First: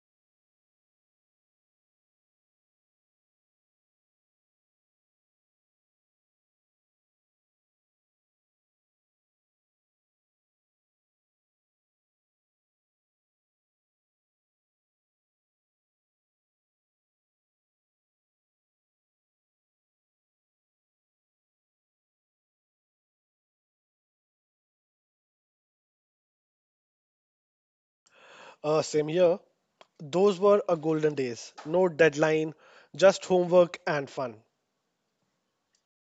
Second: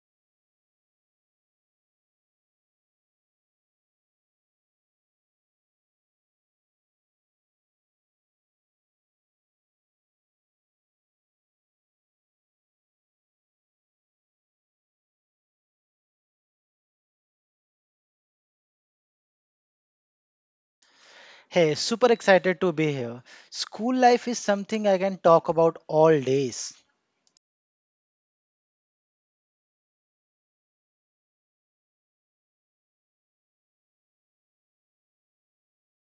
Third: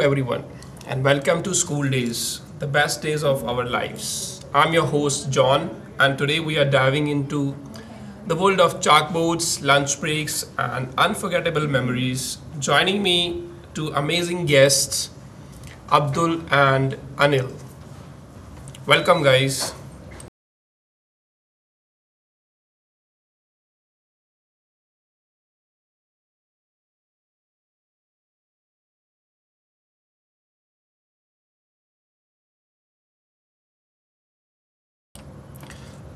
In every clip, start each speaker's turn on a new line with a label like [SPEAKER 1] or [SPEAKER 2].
[SPEAKER 1] everyone, and welcome to School Days, the best days of our lives. I'm your host, John, and today we are diving into the world of chalkboards, lunch breaks, and unforgettable memories. Joining me, two amazing guests, Abdul and Anil. Welcome, guys.
[SPEAKER 2] Hey, super excited to be here. School life is something I can talk about all days.
[SPEAKER 3] Same here. Those were a golden days. No deadline, just homework and fun.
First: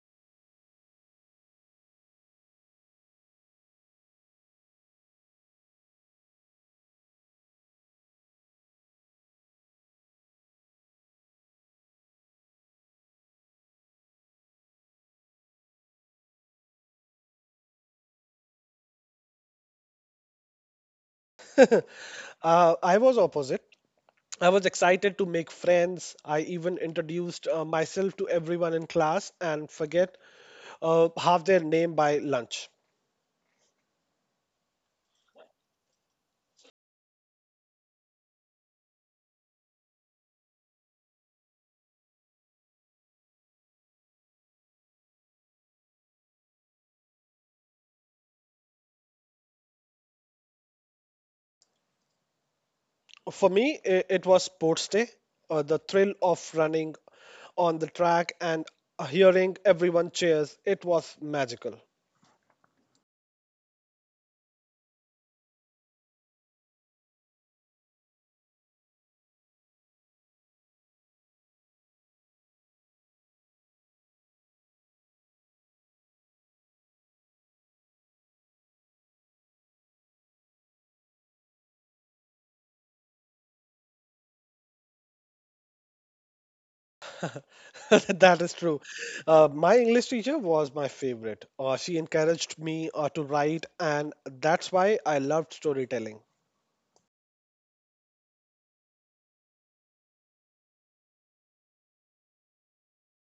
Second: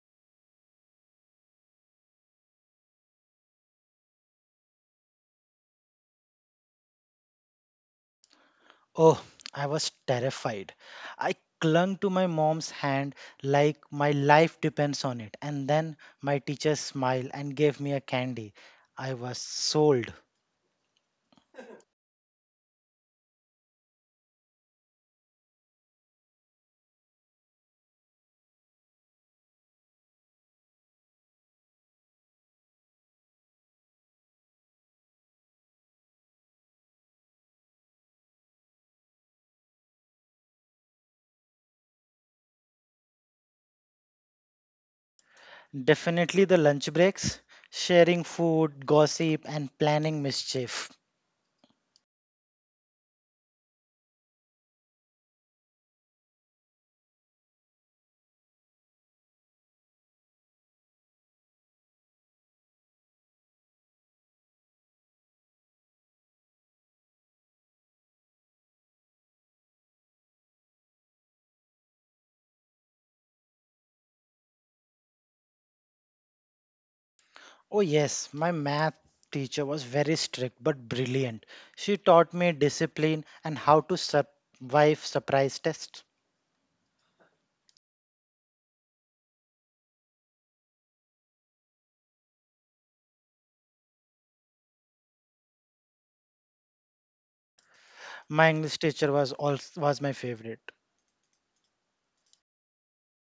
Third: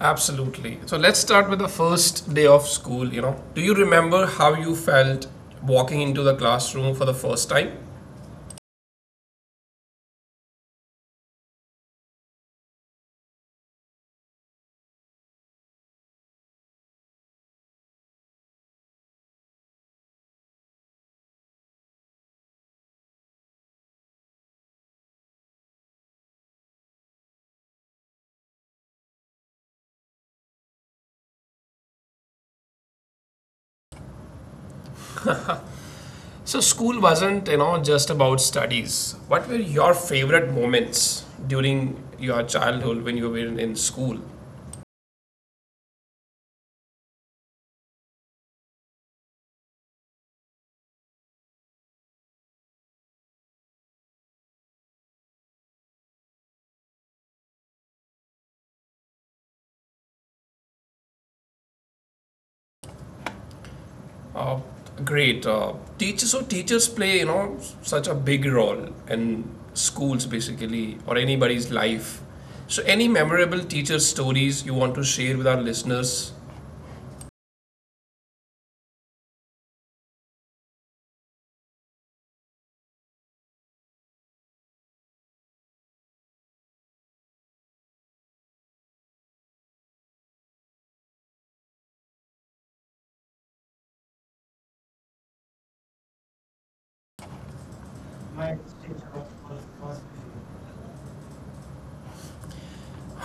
[SPEAKER 1] Absolutely. So, let's start with the first day of school. You know, do you remember how you felt walking into the classroom for the first time?
[SPEAKER 2] Oh, I was terrified. I clung to my mom's hand like my life depends on it. And then my teacher smiled and gave me a candy. I was sold.
[SPEAKER 3] I was opposite. I was excited to make friends. I even introduced myself to everyone in class and forget half their name by lunch.
[SPEAKER 1] So school wasn't, just about studies. What were your favorite moments during your childhood when you were in school?
[SPEAKER 2] Definitely the lunch breaks, sharing food, gossip, and planning mischief.
[SPEAKER 3] For me, it was sports day. The thrill of running on the track and hearing everyone cheers, it was magical.
[SPEAKER 1] Uh, Great. Teachers, so teachers play, you know, such a big role in schools basically or anybody's life. So any memorable teacher stories you want to share with our listeners?
[SPEAKER 2] Oh, yes, my math teacher was very strict but brilliant. She taught me discipline and how to survive surprise tests.
[SPEAKER 3] That is true. My English teacher was my favorite. She encouraged me to write, and that's why I loved storytelling.
[SPEAKER 2] My English teacher was my favorite.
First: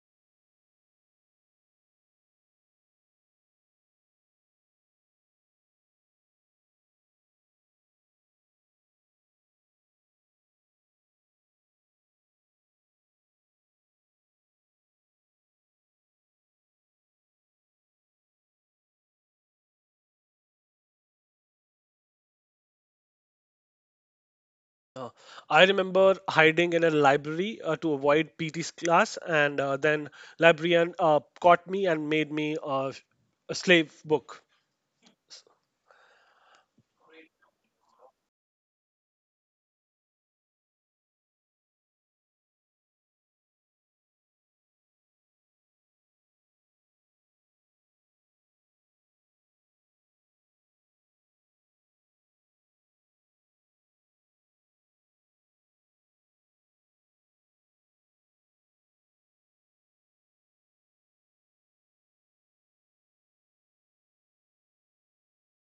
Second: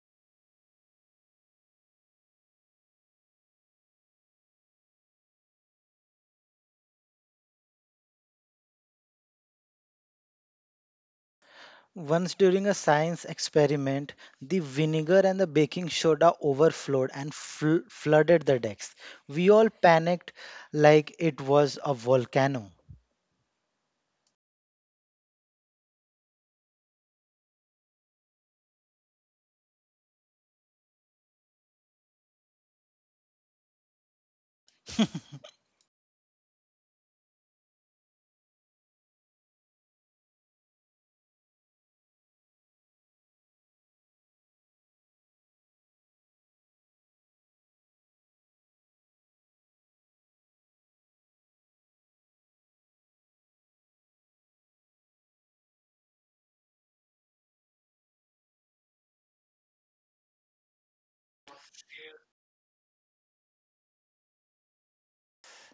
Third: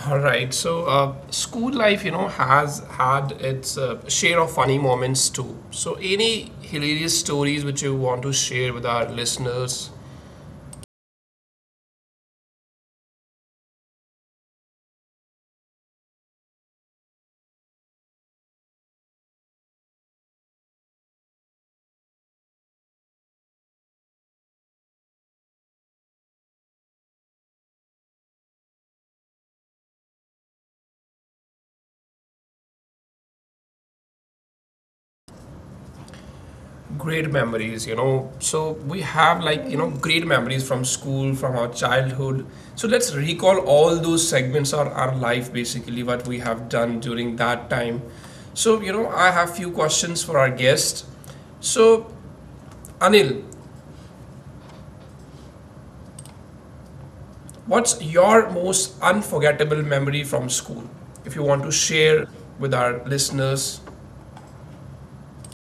[SPEAKER 1] All right. So, school life, you know, has had its share of funny moments too. So, any hilarious stories which you want to share with our listeners?
[SPEAKER 2] Once during a science experiment, the vinegar and the baking soda overflowed and flooded the decks. We all panicked like it was a volcano.
[SPEAKER 3] Uh, I remember hiding in a library to avoid PT's class, and then librarian caught me and made me a slave book.
[SPEAKER 1] Great memories, you know. So, we have like, you know, great memories from school, from our childhood. So, let's recall all those segments of our life, basically, what we have done during that time. So, you know, I have few questions for our guest. So, Anil, what's your most unforgettable memory from school? If you want to share with our listeners.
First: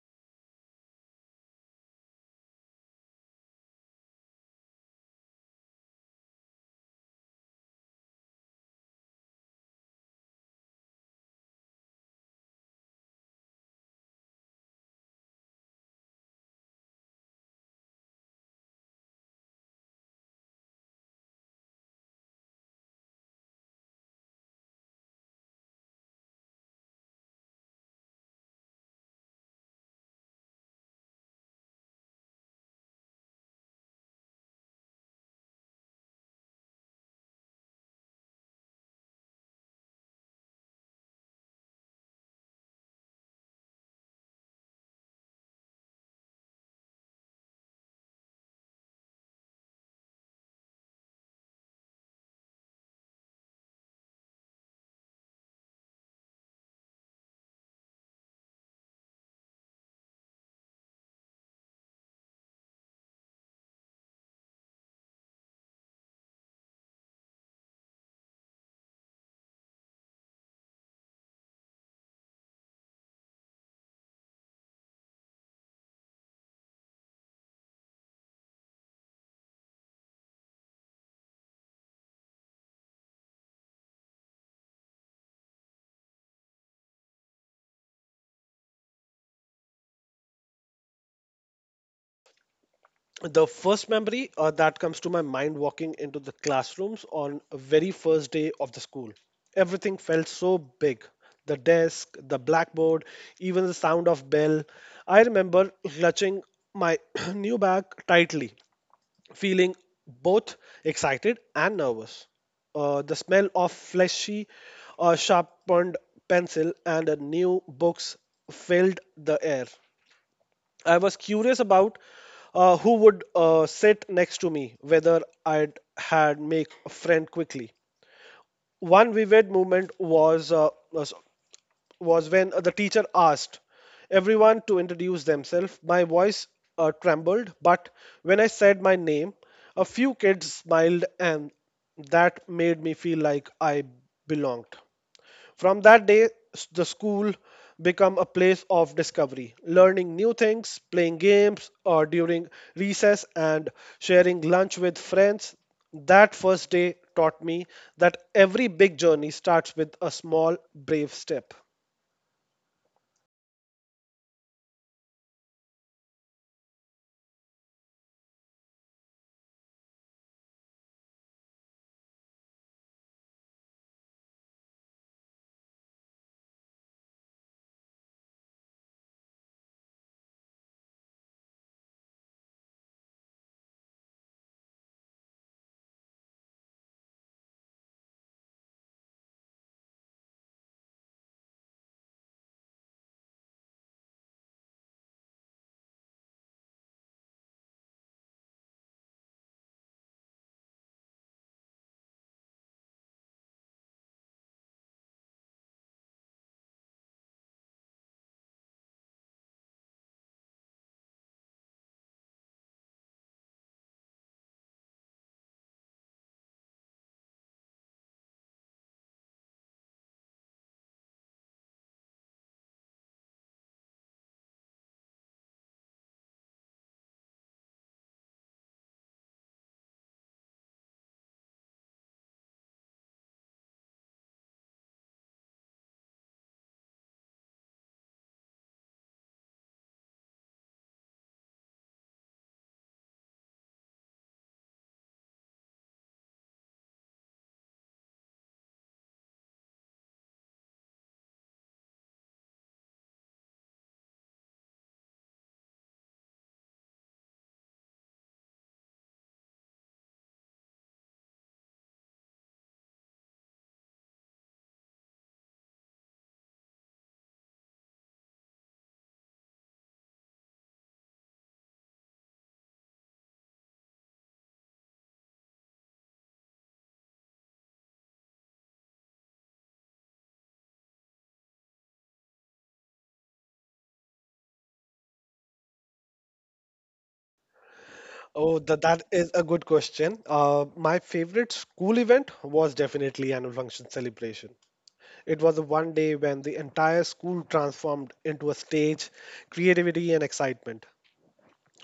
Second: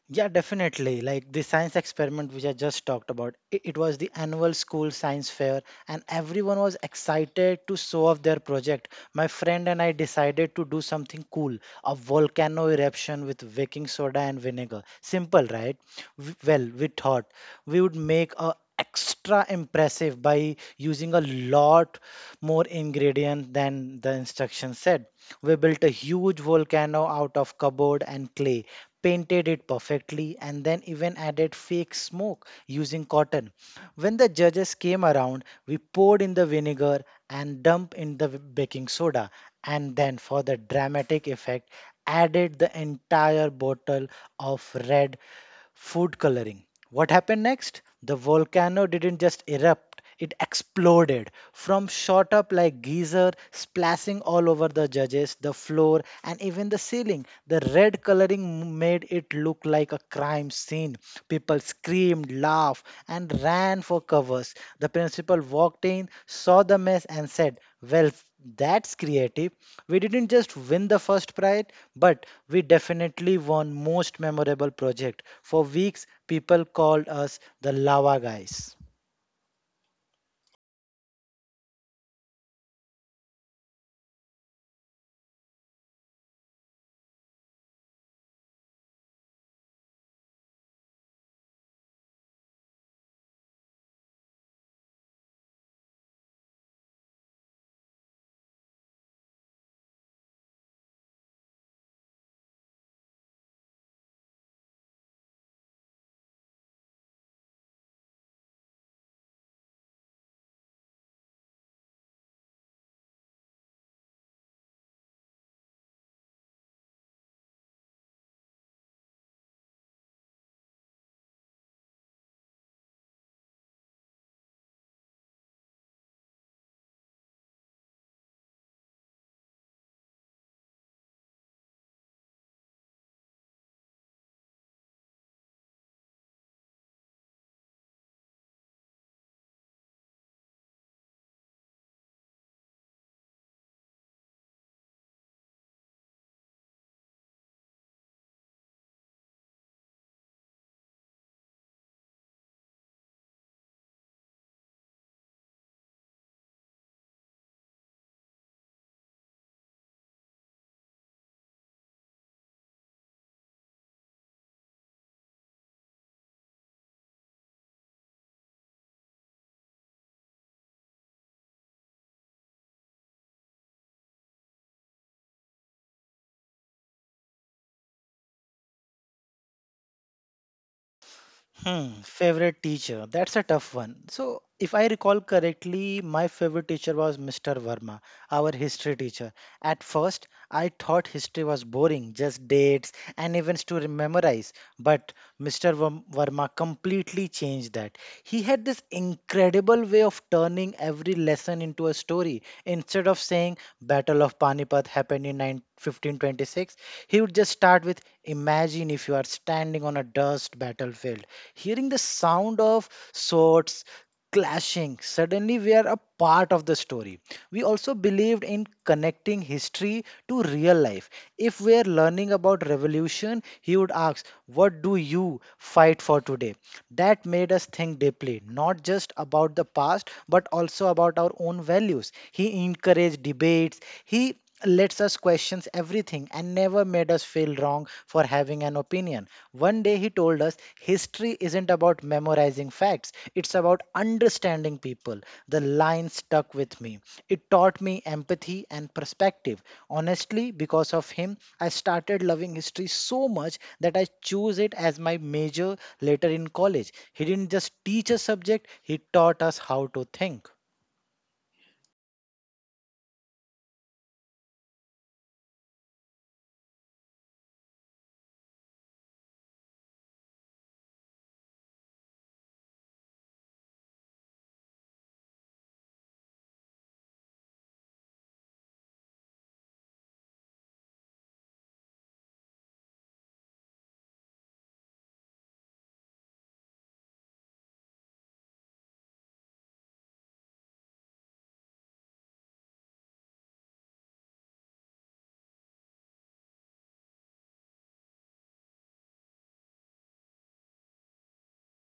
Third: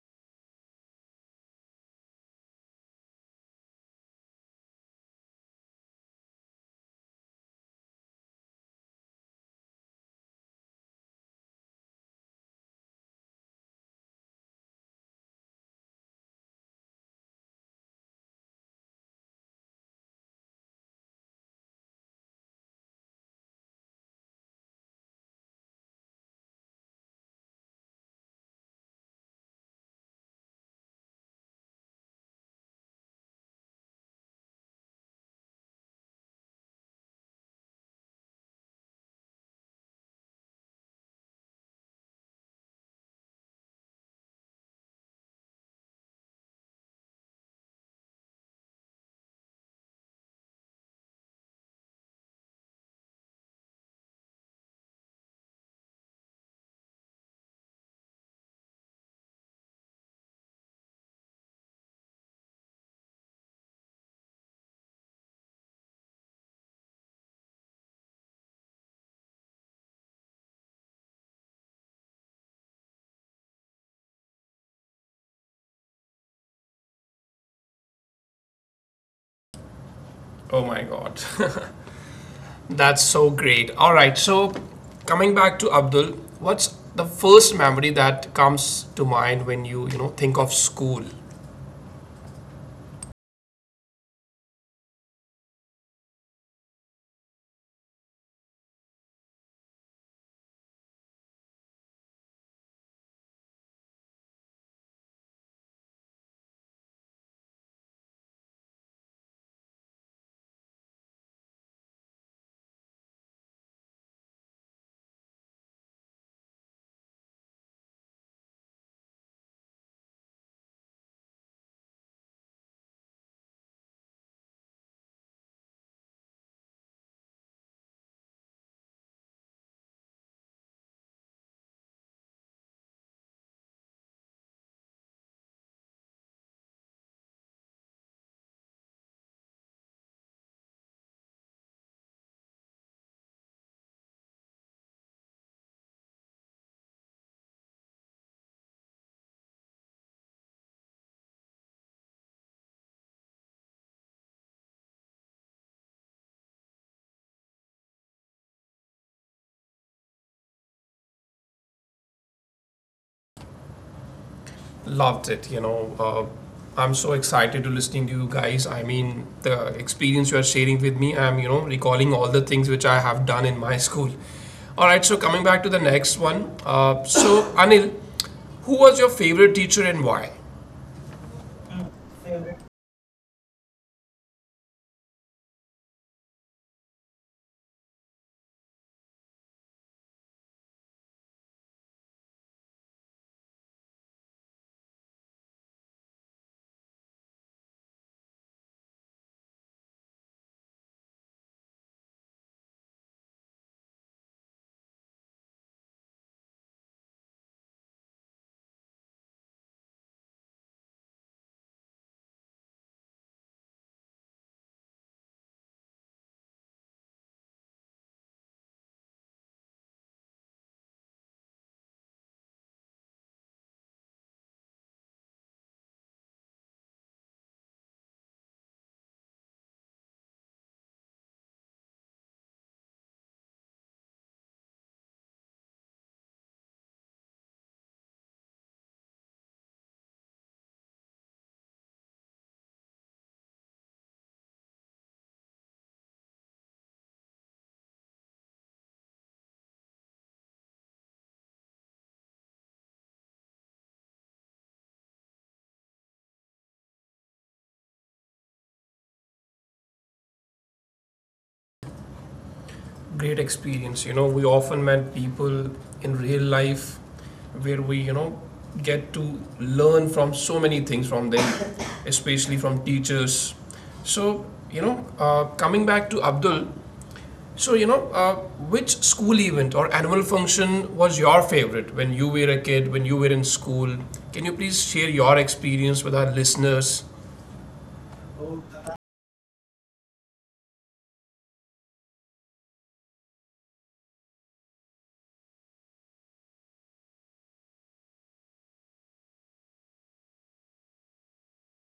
[SPEAKER 2] Yeah, definitely. Like the science experiment which I just talked about, it was the annual school science fair, and everyone was excited to show off their project. My friend and I decided to do something cool, a volcano eruption with baking soda and vinegar. Simple, right? Well, we thought we would make a extra impressive by using a lot more ingredient than the instruction said. We built a huge volcano out of cardboard and clay painted it perfectly, and then even added fake smoke using cotton. When the judges came around, we poured in the vinegar and dumped in the baking soda, and then for the dramatic effect, added the entire bottle of red food coloring. What happened next? The volcano didn't just erupt, it exploded. From shot up like geyser, splashing all over the judges, the floor, and even the ceiling. The red coloring made it look like a crime scene. People screamed, laughed, and ran for covers. The principal walked in, saw the mess, and said, "Well, that's creative." We didn't just win the first prize, but we definitely won most memorable project. For weeks, people called us the lava guys.
[SPEAKER 1] Oh my god. That's so great. All right. So, coming back to Abdul, what's the first memory that comes to mind when you know, think of school?
[SPEAKER 3] The first memory that comes to my mind walking into the classrooms on very first day of the school, everything felt so big, the desk, the blackboard, even the sound of bell. I remember clutching my new bag tightly, feeling both excited and nervous. The smell of fleshy sharpened pencil and new books filled the air. I was curious about who would sit next to me, whether I'd had make a friend quickly. One vivid moment was when the teacher asked everyone to introduce themselves. My voice trembled, but when I said my name, a few kids smiled, and that made me feel like I belonged. From that day, the school became a place of discovery, learning new things, playing games or during recess, and sharing lunch with friends. That first day taught me that every big journey starts with a small, brave step.
[SPEAKER 1] Loved it, you know. I'm so excited to listening to you guys. I mean, the experience you are sharing with me, I'm, you know, recalling all the things which I have done in my school. All right, so coming back to the next one, so Anil, who was your favorite teacher and why?
[SPEAKER 2] Hmm, favorite teacher. That's a tough one. So, if I recall correctly, my favorite teacher was Mr. Verma, our history teacher. At first, I thought history was boring, just dates and events to memorize, but Mr. Verma completely changed that. He had this incredible way of turning every lesson into a story. Instead of saying Battle of Panipat happened in 9 1526, he would just start with, "Imagine if you are standing on a dust battlefield, hearing the sound of swords clashing." Suddenly, we are a part of the story. We also believed in connecting history to real life. If we are learning about revolution, he would ask, "What do you fight for today?" That made us think deeply, not just about the past, but also about our own values. He encouraged debates. He lets us question everything and never made us feel wrong for having an opinion. One day he told us history isn't about memorizing facts, it's about understanding people. The line stuck with me. It taught me empathy and perspective. Honestly, because of him, I started loving history so much that I choose it as my major later in college. He didn't just teach a subject, he taught us how to think.
[SPEAKER 1] Great experience, you know. We often met people in real life where we, you know, get to learn from so many things from them, especially from teachers. So, you know, coming back to Abdul, so, you know, which school event or annual function was your favorite when you were a kid, when you were in school? Can you please share your experience with our listeners?
[SPEAKER 3] Oh, th That is a good question. My favorite school event was definitely annual function celebration. It was the one day when the entire school transformed into a stage, creativity and excitement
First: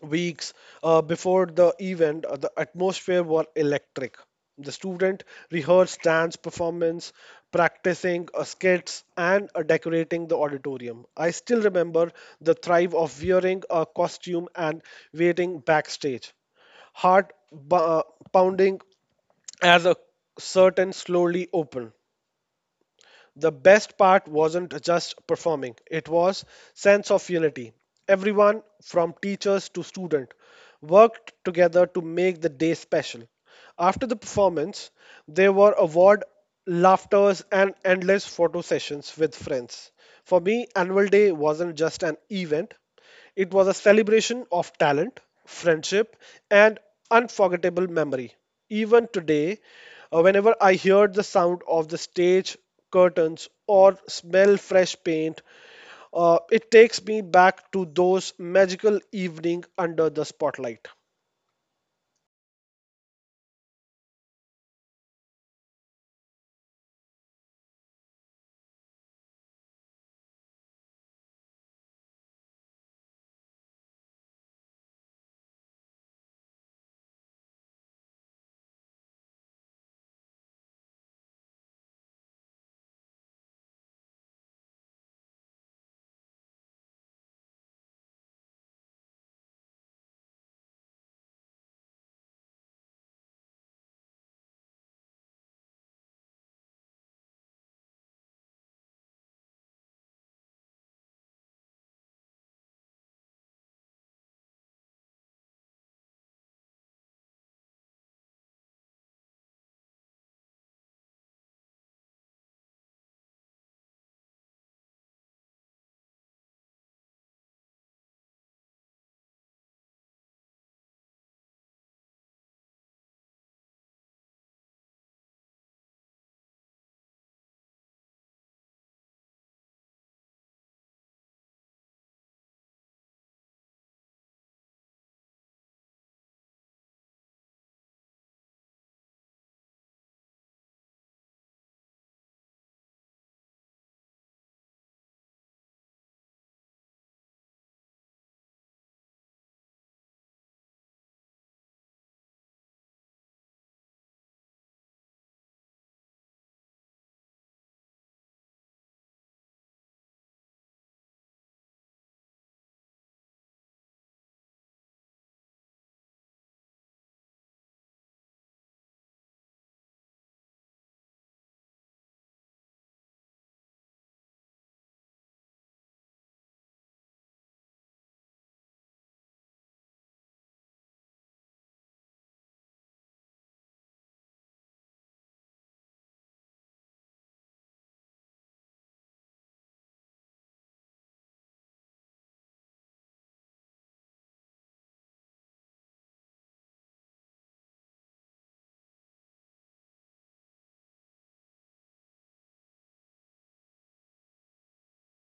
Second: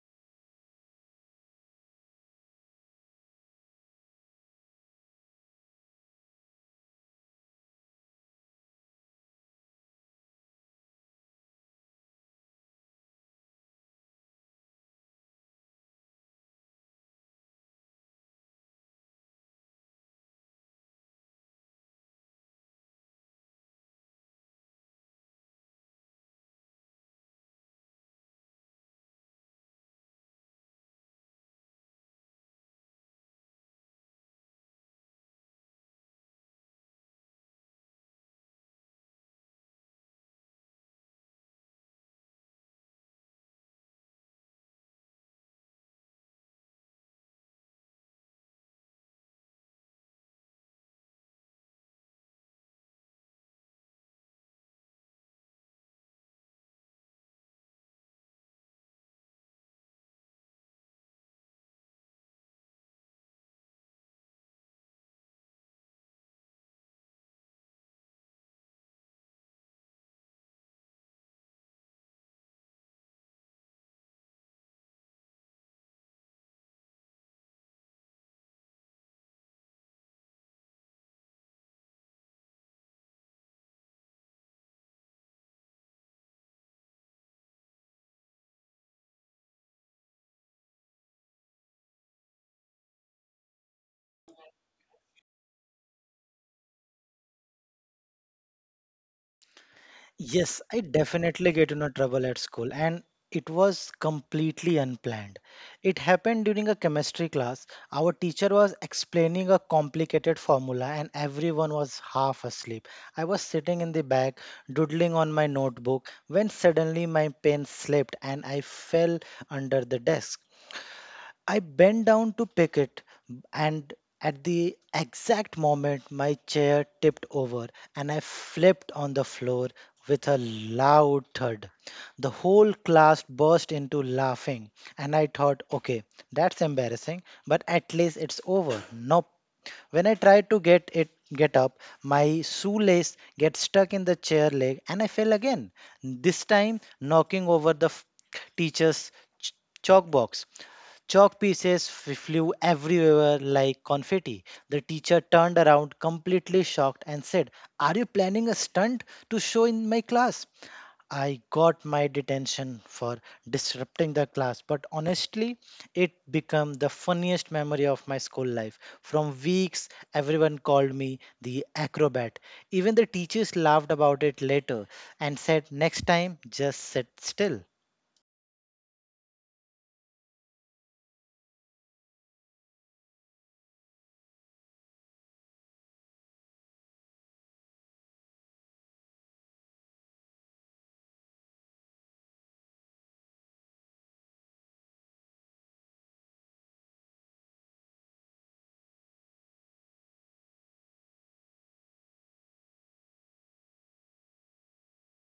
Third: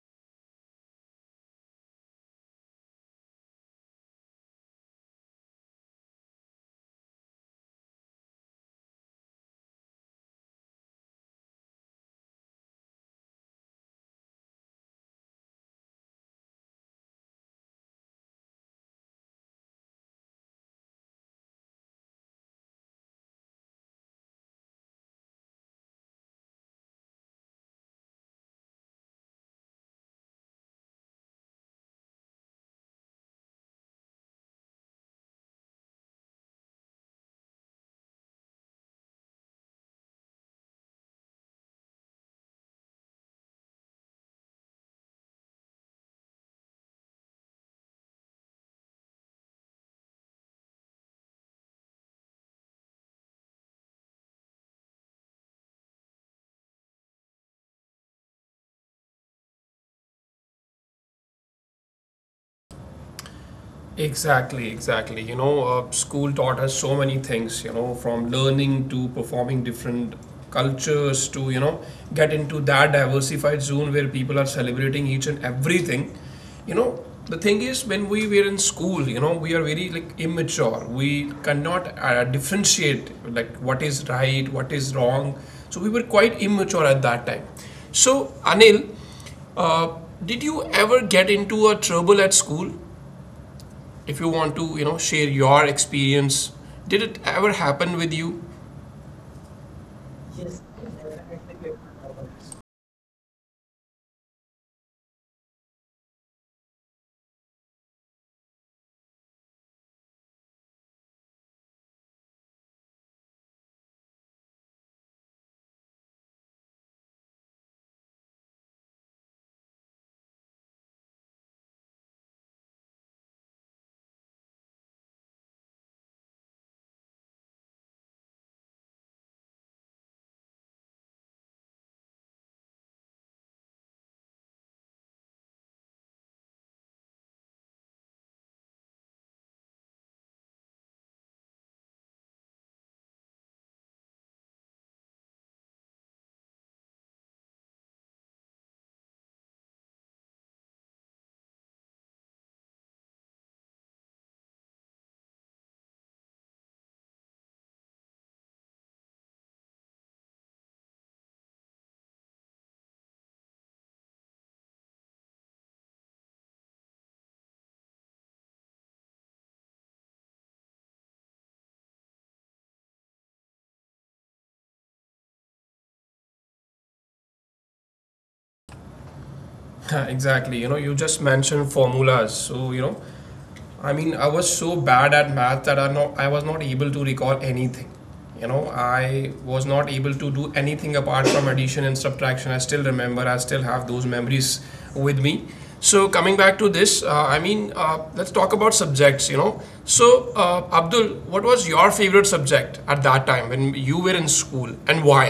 [SPEAKER 3] weeks before the event, the atmosphere was electric. The student rehearsed dance performance, practicing skits, and decorating the auditorium. I still remember the thrive of wearing a costume and waiting backstage, heart pounding as a curtain slowly opened. The best part wasn't just performing, it was sense of unity. Everyone from teachers to student worked together to make the day special. After the performance, there were award laughters and endless photo sessions with friends. For me, annual day wasn't just an event, it was a celebration of talent, friendship, and unforgettable memory. Even today, whenever I hear the sound of the stage curtains or smell fresh paint, it takes me back to those magical evening under the spotlight.
[SPEAKER 1] Exactly, exactly. You know, school taught us so many things, you know, from learning to performing different cultures to, you know, get into that diversified zone where people are celebrating each and everything. You know, the thing is, when we were in school, you know, we are very like immature. We cannot differentiate like what is right, what is wrong. So we were quite immature at that time. So, Anil, uh, did you ever get into a trouble at school? If you want to, you know, share your experience, did it ever happen with you?
[SPEAKER 2] Yes, I definitely get into trouble at school, and it was completely unplanned. It happened during a chemistry class. Our teacher was explaining a complicated formula, and everyone was half asleep. I was sitting in the back, doodling on my notebook, when suddenly my pen slipped and I fell under the desk. I bent down to pick it, and at the exact moment, my chair tipped over and I flipped on the floor with a loud thud. The whole class burst into laughing, and I thought, okay, that's embarrassing, but at least it's over. Nope. When I tried to get up, my shoelace gets stuck in the chair leg and I fell again, this time knocking over the teacher's ch- chalk box. Chalk pieces flew everywhere like confetti. The teacher turned around, completely shocked, and said, "Are you planning a stunt to show in my class?" I got my detention for disrupting the class, but honestly, it became the funniest memory of my school life. From weeks, everyone called me the acrobat. Even the teachers laughed about it later and said, "Next time, just sit still."
[SPEAKER 1] Exactly. You know, you just mentioned formulas, so, you know, I mean, I was so bad at math that I was not able to recall anything. You know, I was not able to do anything apart from addition and subtraction. I still remember, I still have those memories with me. So coming back to this, I mean, let's talk about subjects, you know. So, Abdul, what was your favorite subject at that time when you were in school and why?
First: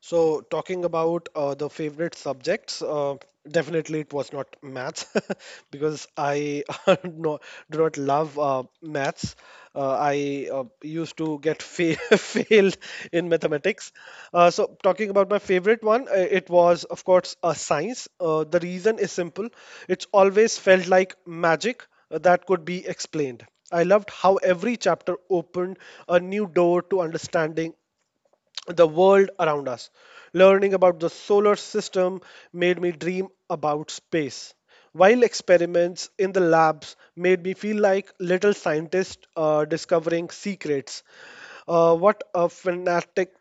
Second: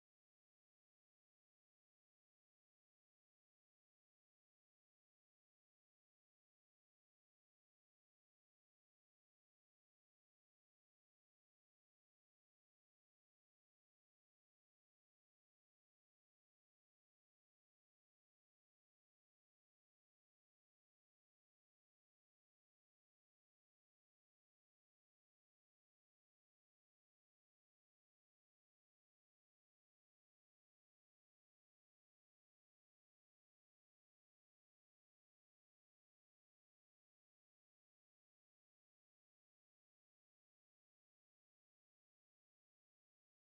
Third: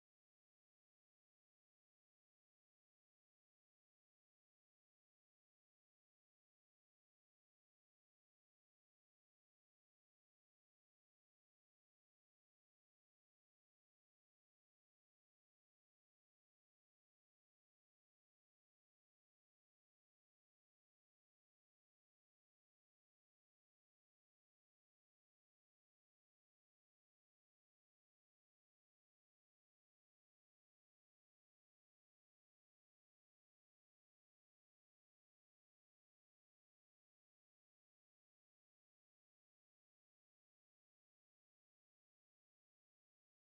[SPEAKER 3] So, talking about the favorite subjects, definitely it was not maths because I no, do not love maths. I used to get failed in mathematics. So, talking about my favorite one, it was, of course, science. The reason is simple, it's always felt like magic that could be explained. I loved how every chapter opened a new door to understanding the world around us. Learning about the solar system made me dream about space, while experiments in the labs made me feel like little scientist discovering secrets. What a fanatic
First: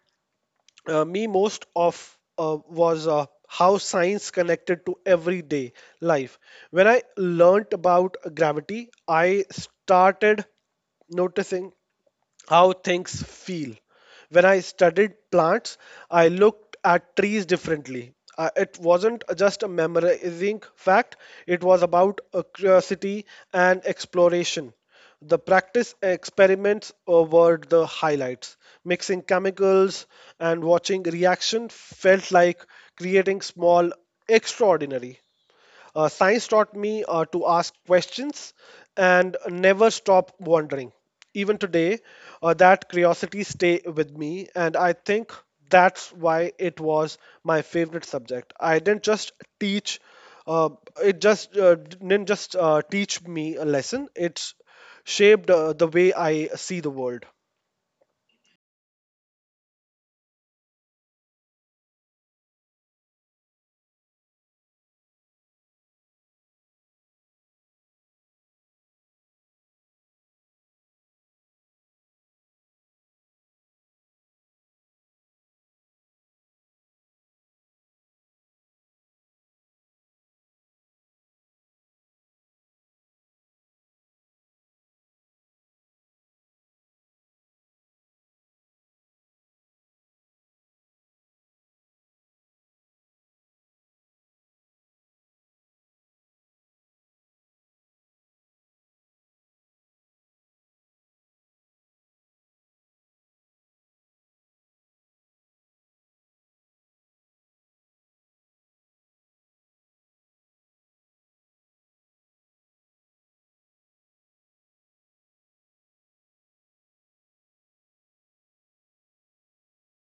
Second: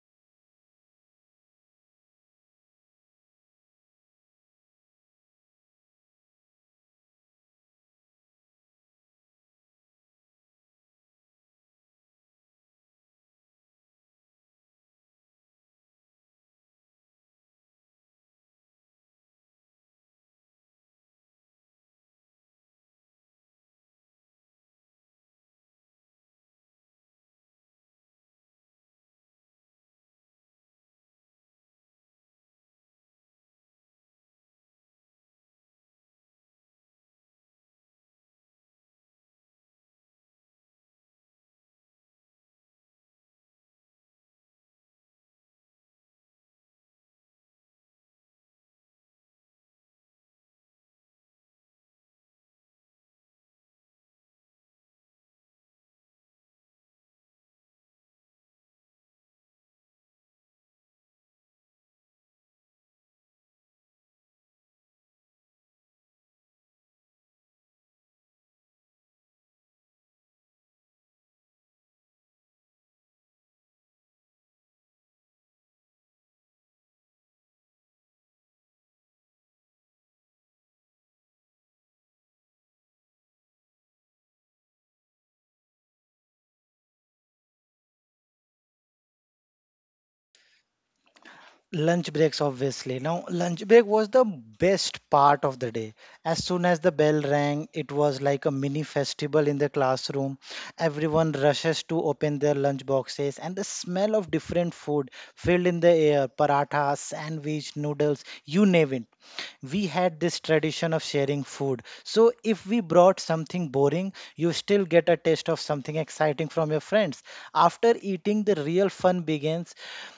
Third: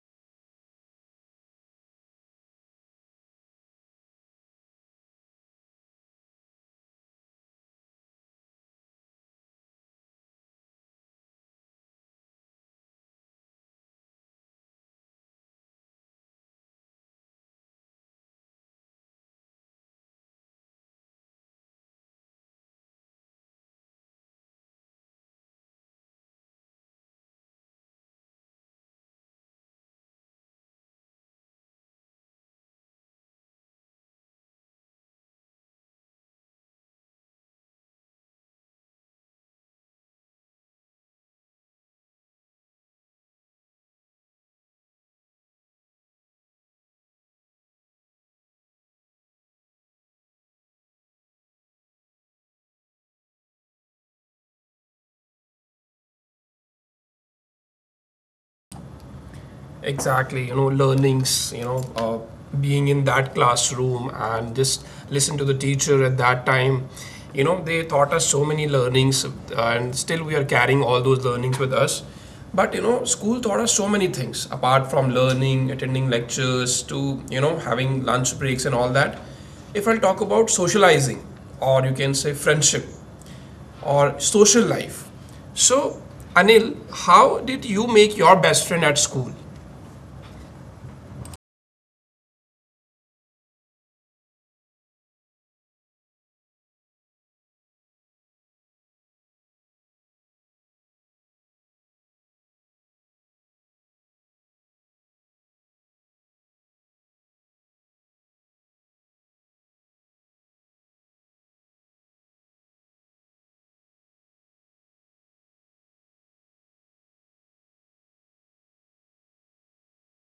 [SPEAKER 3] me most of was how science connected to everyday life. When I learnt about gravity, I started noticing how things feel. When I studied plants, I looked at trees differently. It wasn't just a memorizing fact, it was about a curiosity and exploration. The practice experiments over the highlights. Mixing chemicals and watching reaction felt like creating small extraordinary. Science taught me to ask questions and never stop wondering. Even today, that curiosity stay with me, and I think that's why it was my favorite subject. I didn't just teach; uh, it just didn't just teach me a lesson. It's shaped the way I see the world.
[SPEAKER 1] Exactly, you know, learnings, you know, being in that classroom and just listen to the teacher at that time. You know, they taught us so many learnings, and still we are carrying all those learnings with us. But you know, school taught us so many things apart from learning, attending lectures, to, you know, having lunch breaks and all that. If I'll talk about socializing, or you can say friendship, or social life. So, Anil, how did you make your best friend at school?
[SPEAKER 2] Lunch breaks, obviously. Now, lunch break was the best part of the day. As soon as the bell rang, it was like a mini festival in the classroom. Everyone rushes to open their lunch boxes, and the smell of different food filled in the air, paratha, sandwich, noodles, you name it. We had this tradition of sharing food. So, if we brought something boring, you still get a taste of something exciting from your friends. After eating, the real fun begins.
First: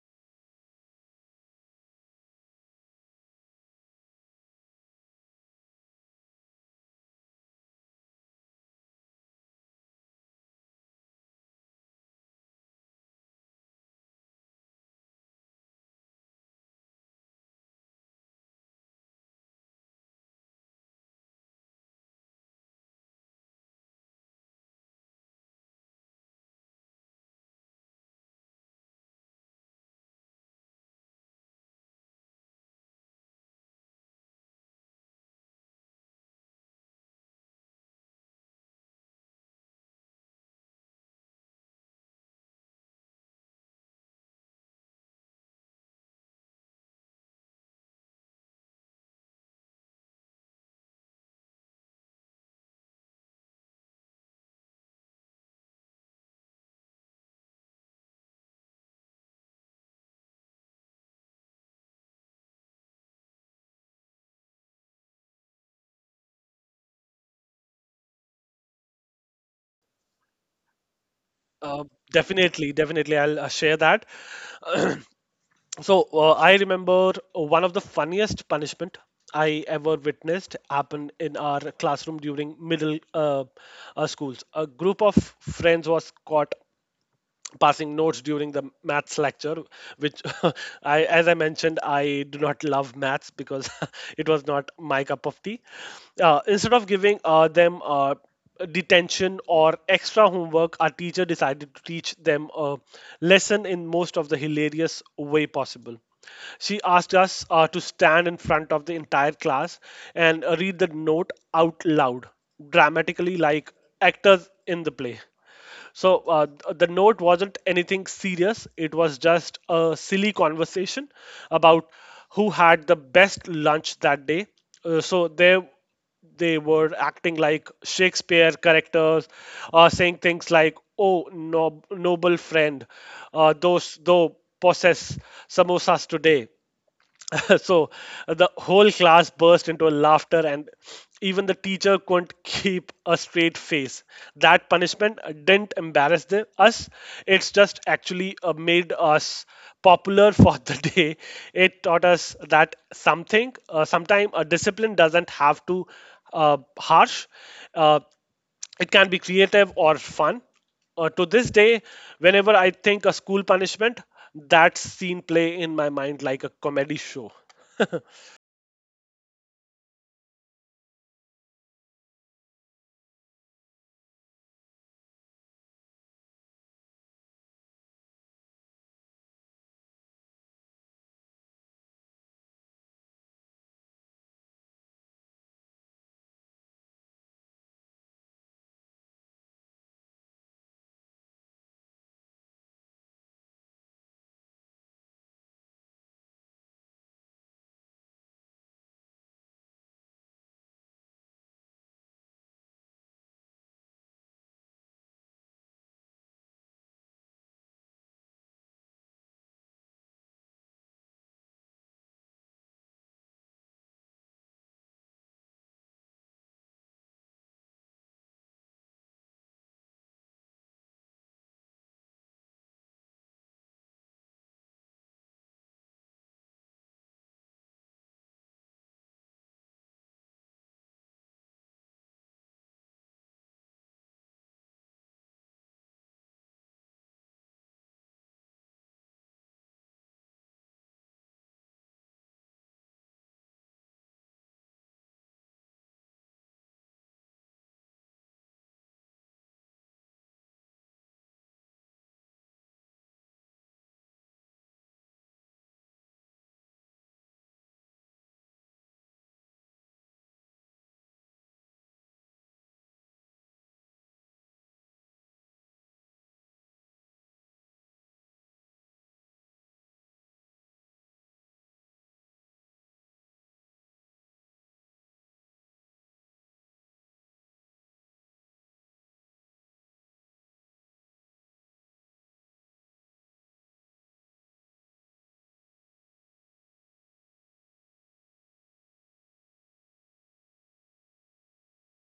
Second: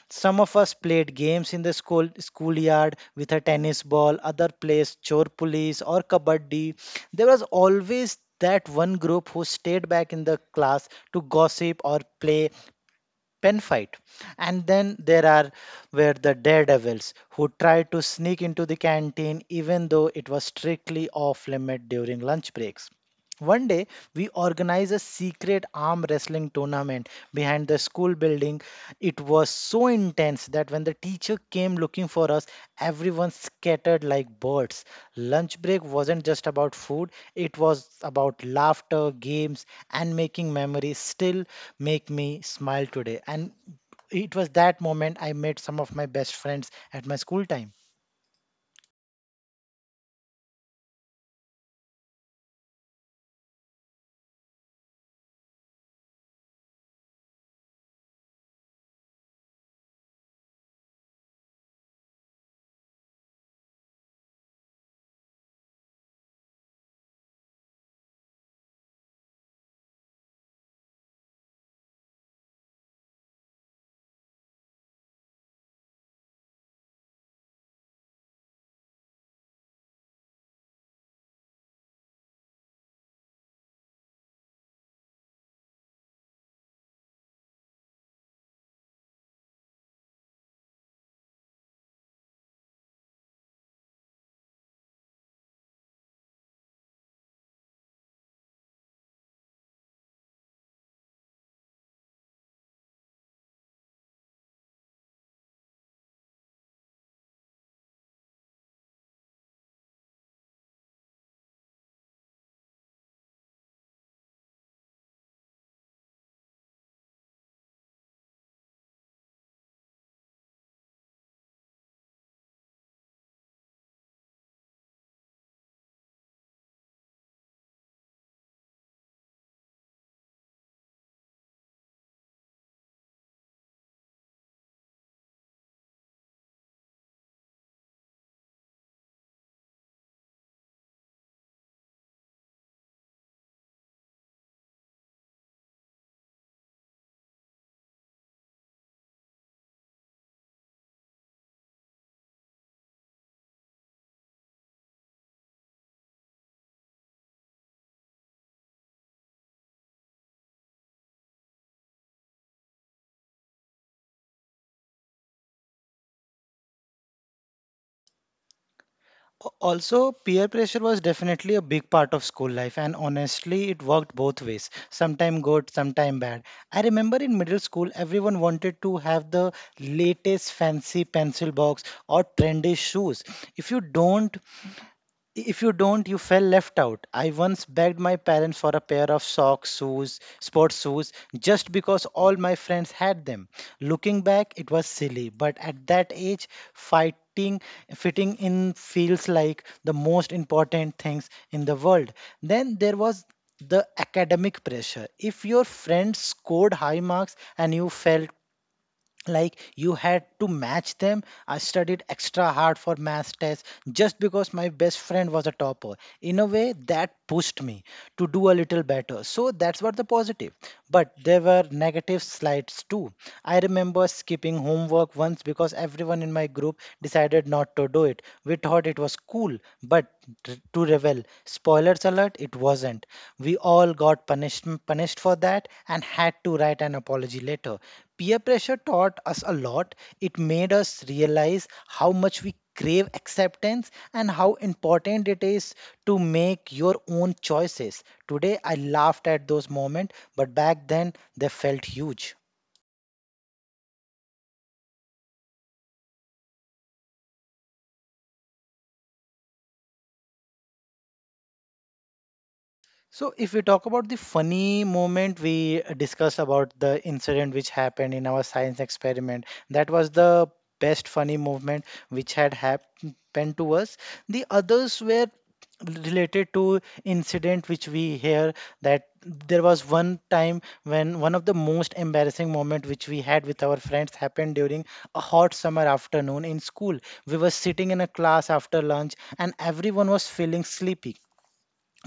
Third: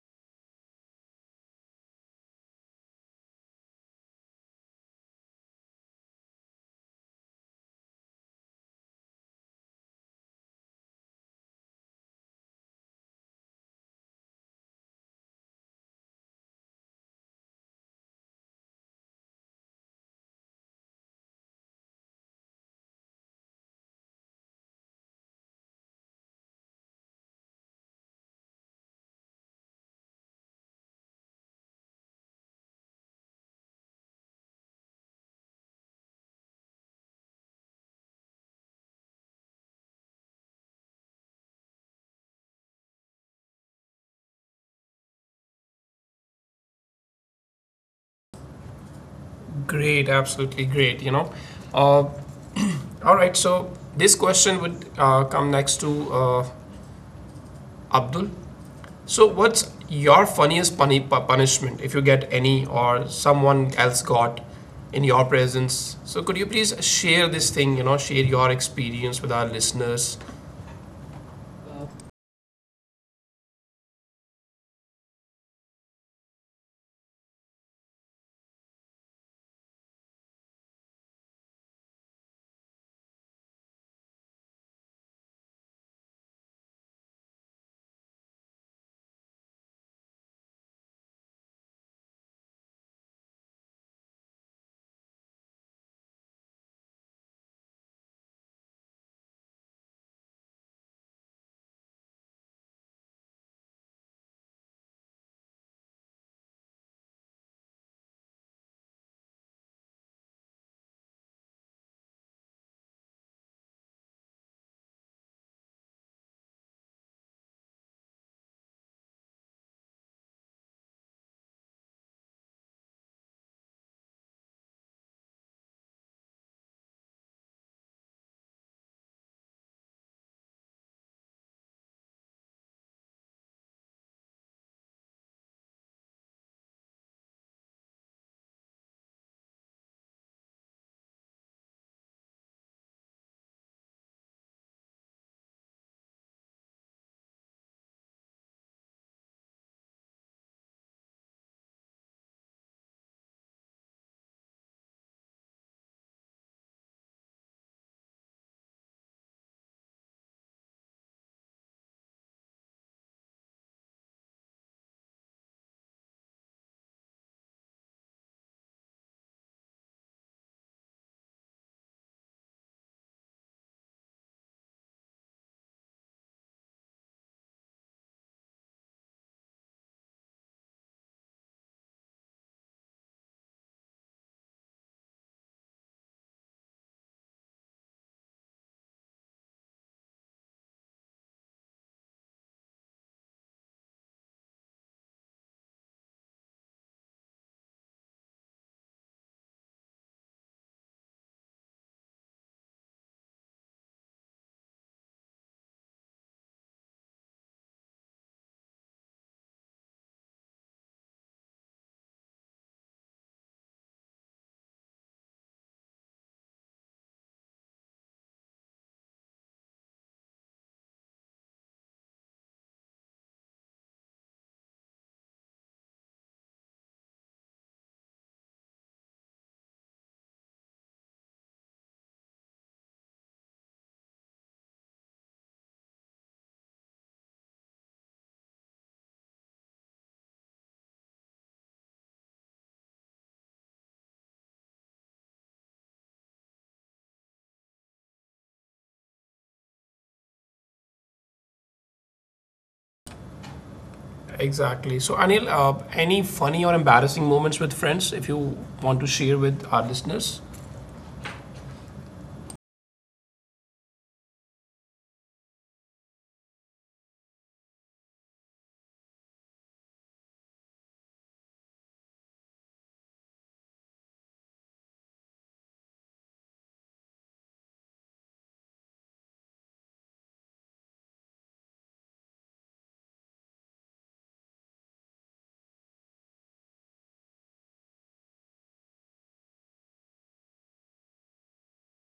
[SPEAKER 2] Some of us played games in the school schoolyard with a tennis ball, other plays chor police or kabaddi. There was always that one group who stayed back in the class to gossip or play pen fight. And then there are were the daredevils who tried to sneak into the canteen even though it was strictly off limit during lunch breaks. One day, we organized a secret arm wrestling tournament behind the school building. It was so intense that when the teacher came looking for us, everyone scattered like birds. Lunch break wasn't just about food, it was about laughter, games, and making memories still make me smile today. And it was that moment I met some of my best friends at my school time.
[SPEAKER 1] Great, absolutely great. You know, uh, all right. So this question would come next to Abdul. So what's your funniest punishment, if you get any, or someone else got in your presence? So could you please share this thing? You know, share your experience with our listeners.
[SPEAKER 3] Uh, definitely, definitely, I'll share that. So I remember one of the funniest punishment I ever witnessed happened in our classroom during middle schools. A group of friends was caught passing notes during the maths lecture, which I as I mentioned I do not love maths because it was not my cup of tea. Instead of giving them detention or extra homework, our teacher decided to teach them a lesson in most of the hilarious way possible. She asked us to stand in front of the entire class and read the note out loud dramatically like actors in the play. So the note wasn't anything serious. It was just a silly conversation about who had the best lunch that day. So they were acting like Shakespeare characters, saying things like "Oh, no, noble friend, those though possess samosas today." So the whole class burst into laughter and even the teacher couldn't keep a straight face. That punishment didn't embarrass the, us, it's just actually made us popular for the day. It taught us that something sometime a discipline doesn't have to harsh. Uh, it can be creative or fun. To this day, whenever I think a school punishment, that scene play in my mind like a comedy show.
[SPEAKER 2] Also, peer pressure was definitely a big part of school life, and honestly, it worked both ways, sometime good, sometime bad. I remember in middle school, everyone wanted to have the latest fancy pencil box or trendy shoes. If you don't, If you don't, you fell left out. I once begged my parents for a pair of socks, shoes, sports shoes, just because all my friends had them. Looking back, it was silly, but at that age, fighting fitting in feels like the most important things in the world. Then there was the academic pressure. If your friend scored high marks and you felt like you had to match them, I studied extra hard for math tests just because my best friend was a topper. In a way, that pushed me to do a little better, so that's what the positive. But there were negative slides too. I remember skipping homework once because everyone in my group decided not to do it. We thought it was cool, but to revel spoilers alert, it wasn't. We all got punished for that and had to write an apology letter. Peer pressure taught us a lot. It made us realize how much we crave acceptance and how important it is to make your own choices. Today, I laughed at those moments, but back then they felt huge.
[SPEAKER 1] Exactly. So Anil, any funny or embarrassing moments with friends, if you want to share with our listeners?
[SPEAKER 2] So, if we talk about the funny moment, we discussed about the incident which happened in our science experiment. That was the best funny movement which had happened to us. The others were related to incident which we hear that there was one time when one of the most embarrassing moment which we had with our friends happened during a hot summer afternoon in school. We were sitting in a class after lunch and everyone was feeling sleepy.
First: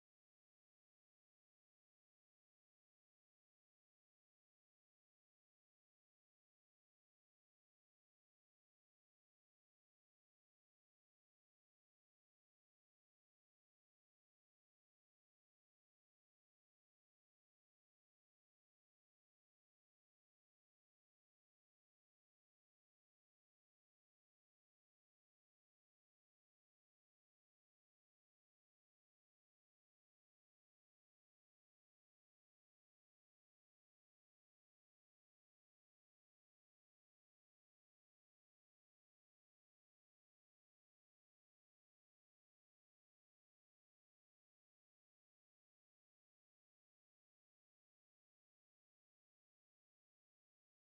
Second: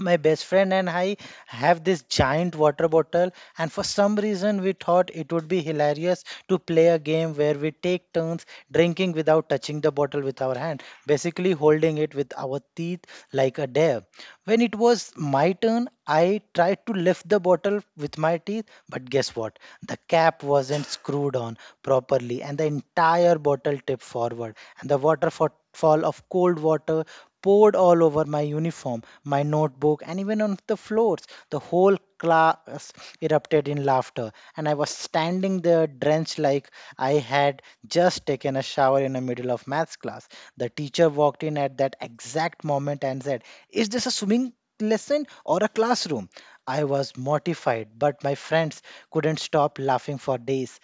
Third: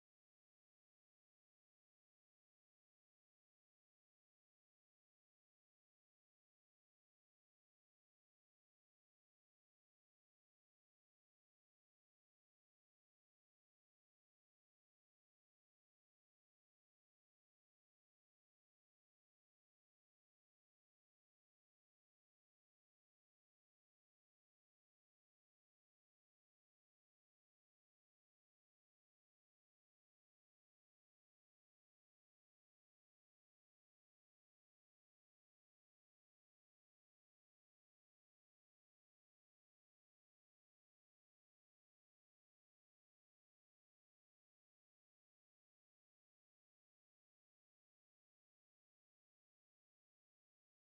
[SPEAKER 2] My best friend and I have this giant water bottle, and for some reason, we thought it would be hilarious to play a game where we take turns drinking without touching the bottle with our hand, basically holding it with our teeth like a dare. When it was my turn, I tried to lift the bottle with my teeth, but guess what? The cap wasn't screwed on properly, and the entire bottle tipped forward, and the waterfall of cold water poured all over my uniform, my notebook, and even on the floors. The whole us erupted in laughter, and I was standing there drenched like I had just taken a shower in the middle of maths class. The teacher walked in at that exact moment and said, "Is this a swimming lesson or a classroom?" I was mortified, but my friends couldn't stop laughing for days.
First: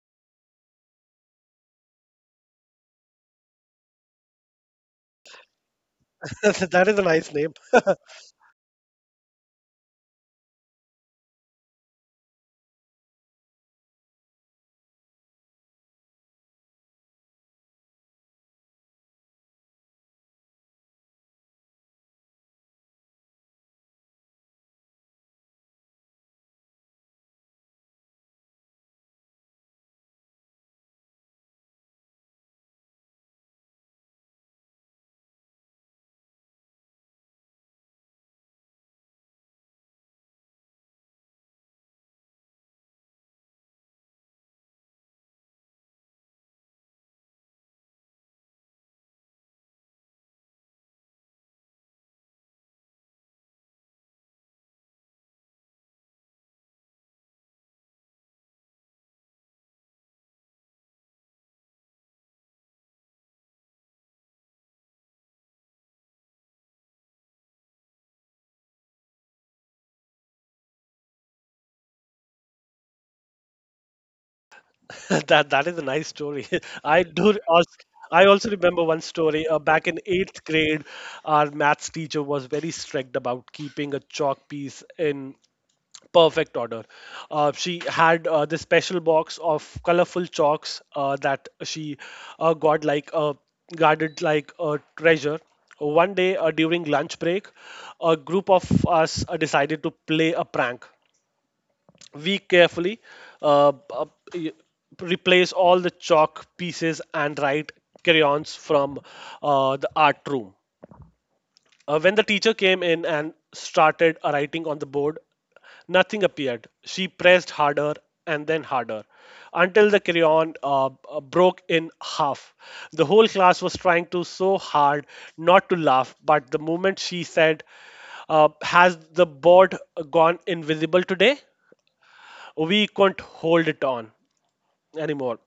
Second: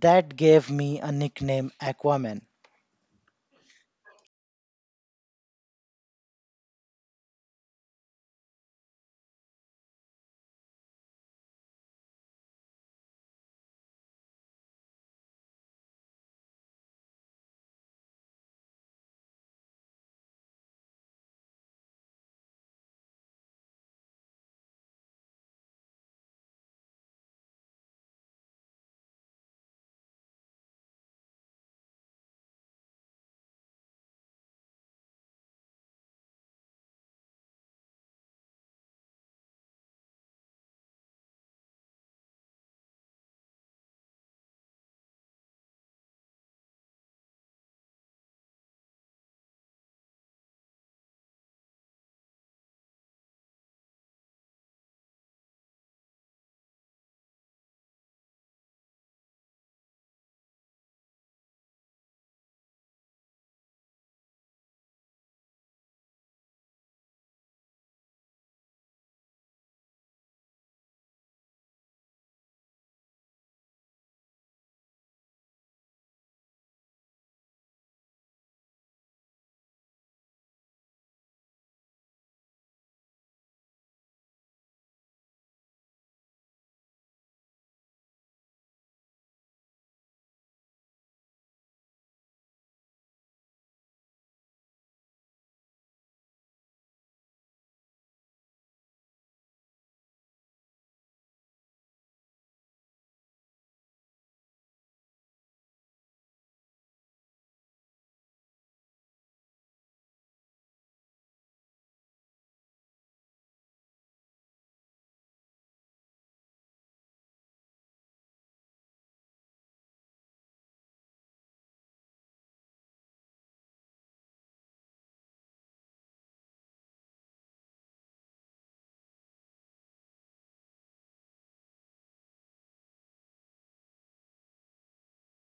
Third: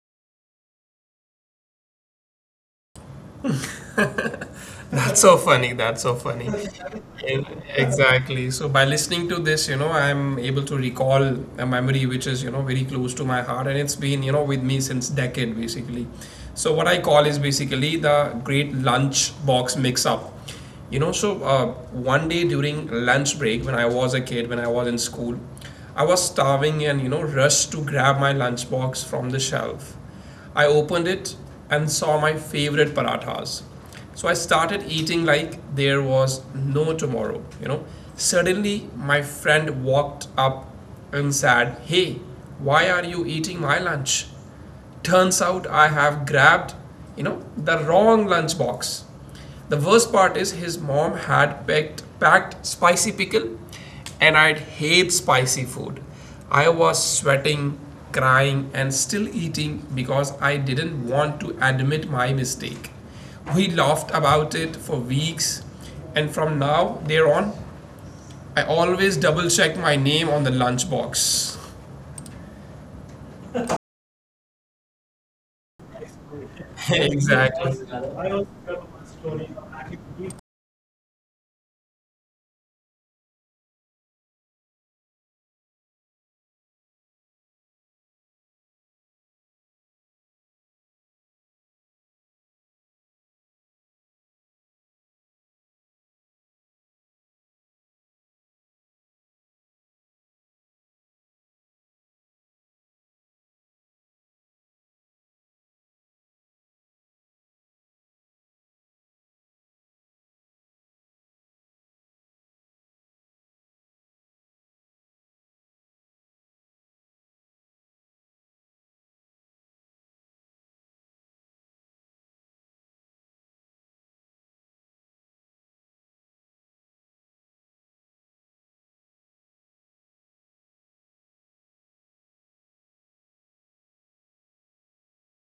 [SPEAKER 2] That gave me a nickname, Aquaman.
[SPEAKER 1] That's so funny. That's so funny.
[SPEAKER 3] That is a nice
[SPEAKER 1] E-
[SPEAKER 3] name.
[SPEAKER 1] Exactly. So by listening to this, you know, I'm able to recall a memory which is, you know, very close to my heart and it's been, you know, with me since decade basically. So what I call is basically the great lunch box mix up. You know, so one day during lunch break when I was a kid, when I was in school, I was starving and, you know, rushed to grab my lunch box from the shelf. I opened it and saw my favorite parathas. So I started eating like there was no tomorrow, you know. Suddenly, my friend walked up and said, "Hey, why are you eating my lunch?" Turns out I have grabbed, you know, the wrong lunch box. The worst part is his mom had packed spicy pickle, and I'd hate spicy food. I was sweating, crying, and still eating because I didn't want to admit my mistake. We laughed about it for weeks, and from now there on, I always double check my name on the lunchbox.
[SPEAKER 3] That that is a nice story. I do.
[SPEAKER 1] Exactly.
[SPEAKER 3] als- I
[SPEAKER 1] I also
[SPEAKER 3] also
[SPEAKER 1] have
[SPEAKER 3] remember one
[SPEAKER 1] one
[SPEAKER 3] story.
[SPEAKER 1] story.
[SPEAKER 3] Back in eighth grade, our maths teacher was very strict about keeping a chalk piece in perfect order. She had this special box of colorful chalks that she got like guarded like a treasure. One day during lunch break, a group of us decided to play a prank. We carefully uh, uh, y- replace all the chalk pieces and write crayons from the art room. When the teacher came in and started writing on the board, nothing appeared. She pressed harder and then harder until the crayon broke in half. The whole class was trying to so hard not to laugh, but the moment she said, "Has the board gone invisible today?" we couldn't hold it on anymore.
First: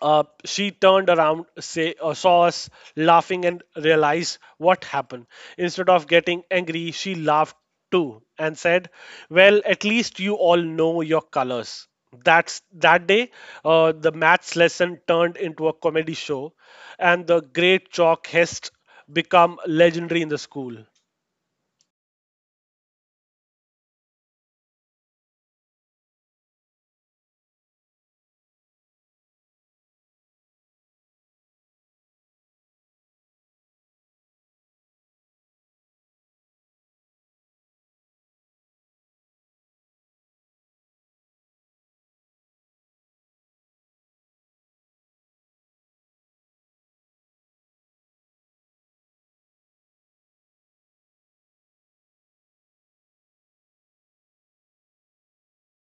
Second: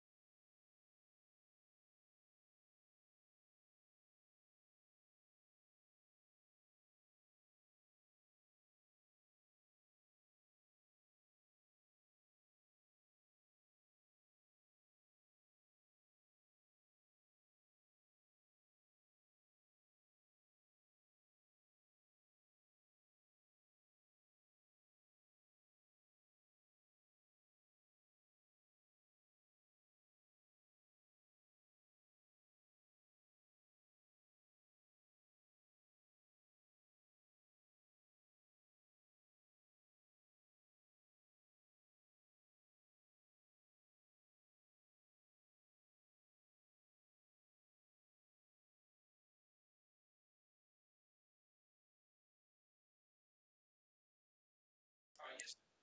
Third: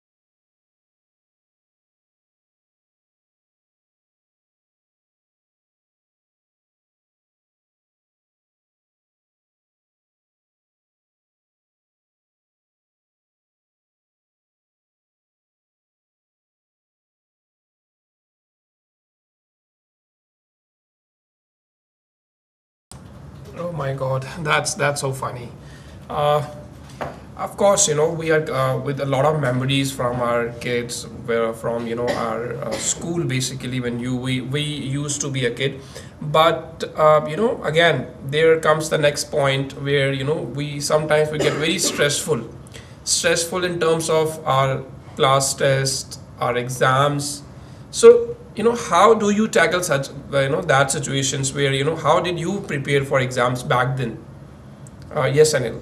[SPEAKER 3] She turned around, saw us laughing, and realized what happened. Instead of getting angry, she laughed too and said, "Well, at least you all know your colors." That's that day. The maths lesson turned into a comedy show, and the great chalk hest become legendary in the school.
[SPEAKER 1] Oh my god, that's so funny. Uh, Of course, you know, we are with a lot of memories from our kids, where from, you know, our school basically when we used to be a kid. But, you know, again, there comes the next point where, you know, we sometimes we get very stressful. Stressful in terms of our class tests, our exams. So, you know, how do you tackle such, you know, that situations where, you know, how did you prepare for exams back then? Yes, Anil.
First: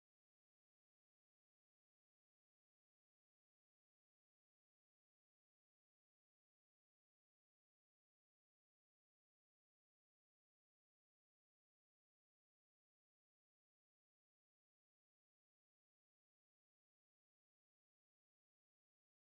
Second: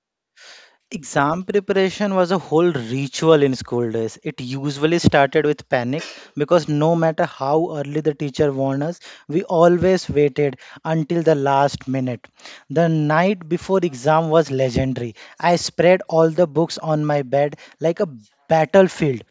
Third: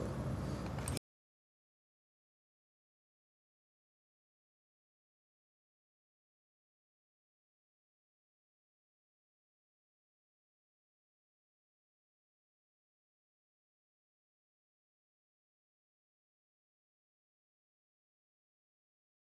[SPEAKER 2] Exam preparation was a whole ritual in school days. It usually started with panic because no matter how early the teacher warned us, we always waited until the last minute. The night before exam was legendary. I spread all the books on my bed like a battlefield,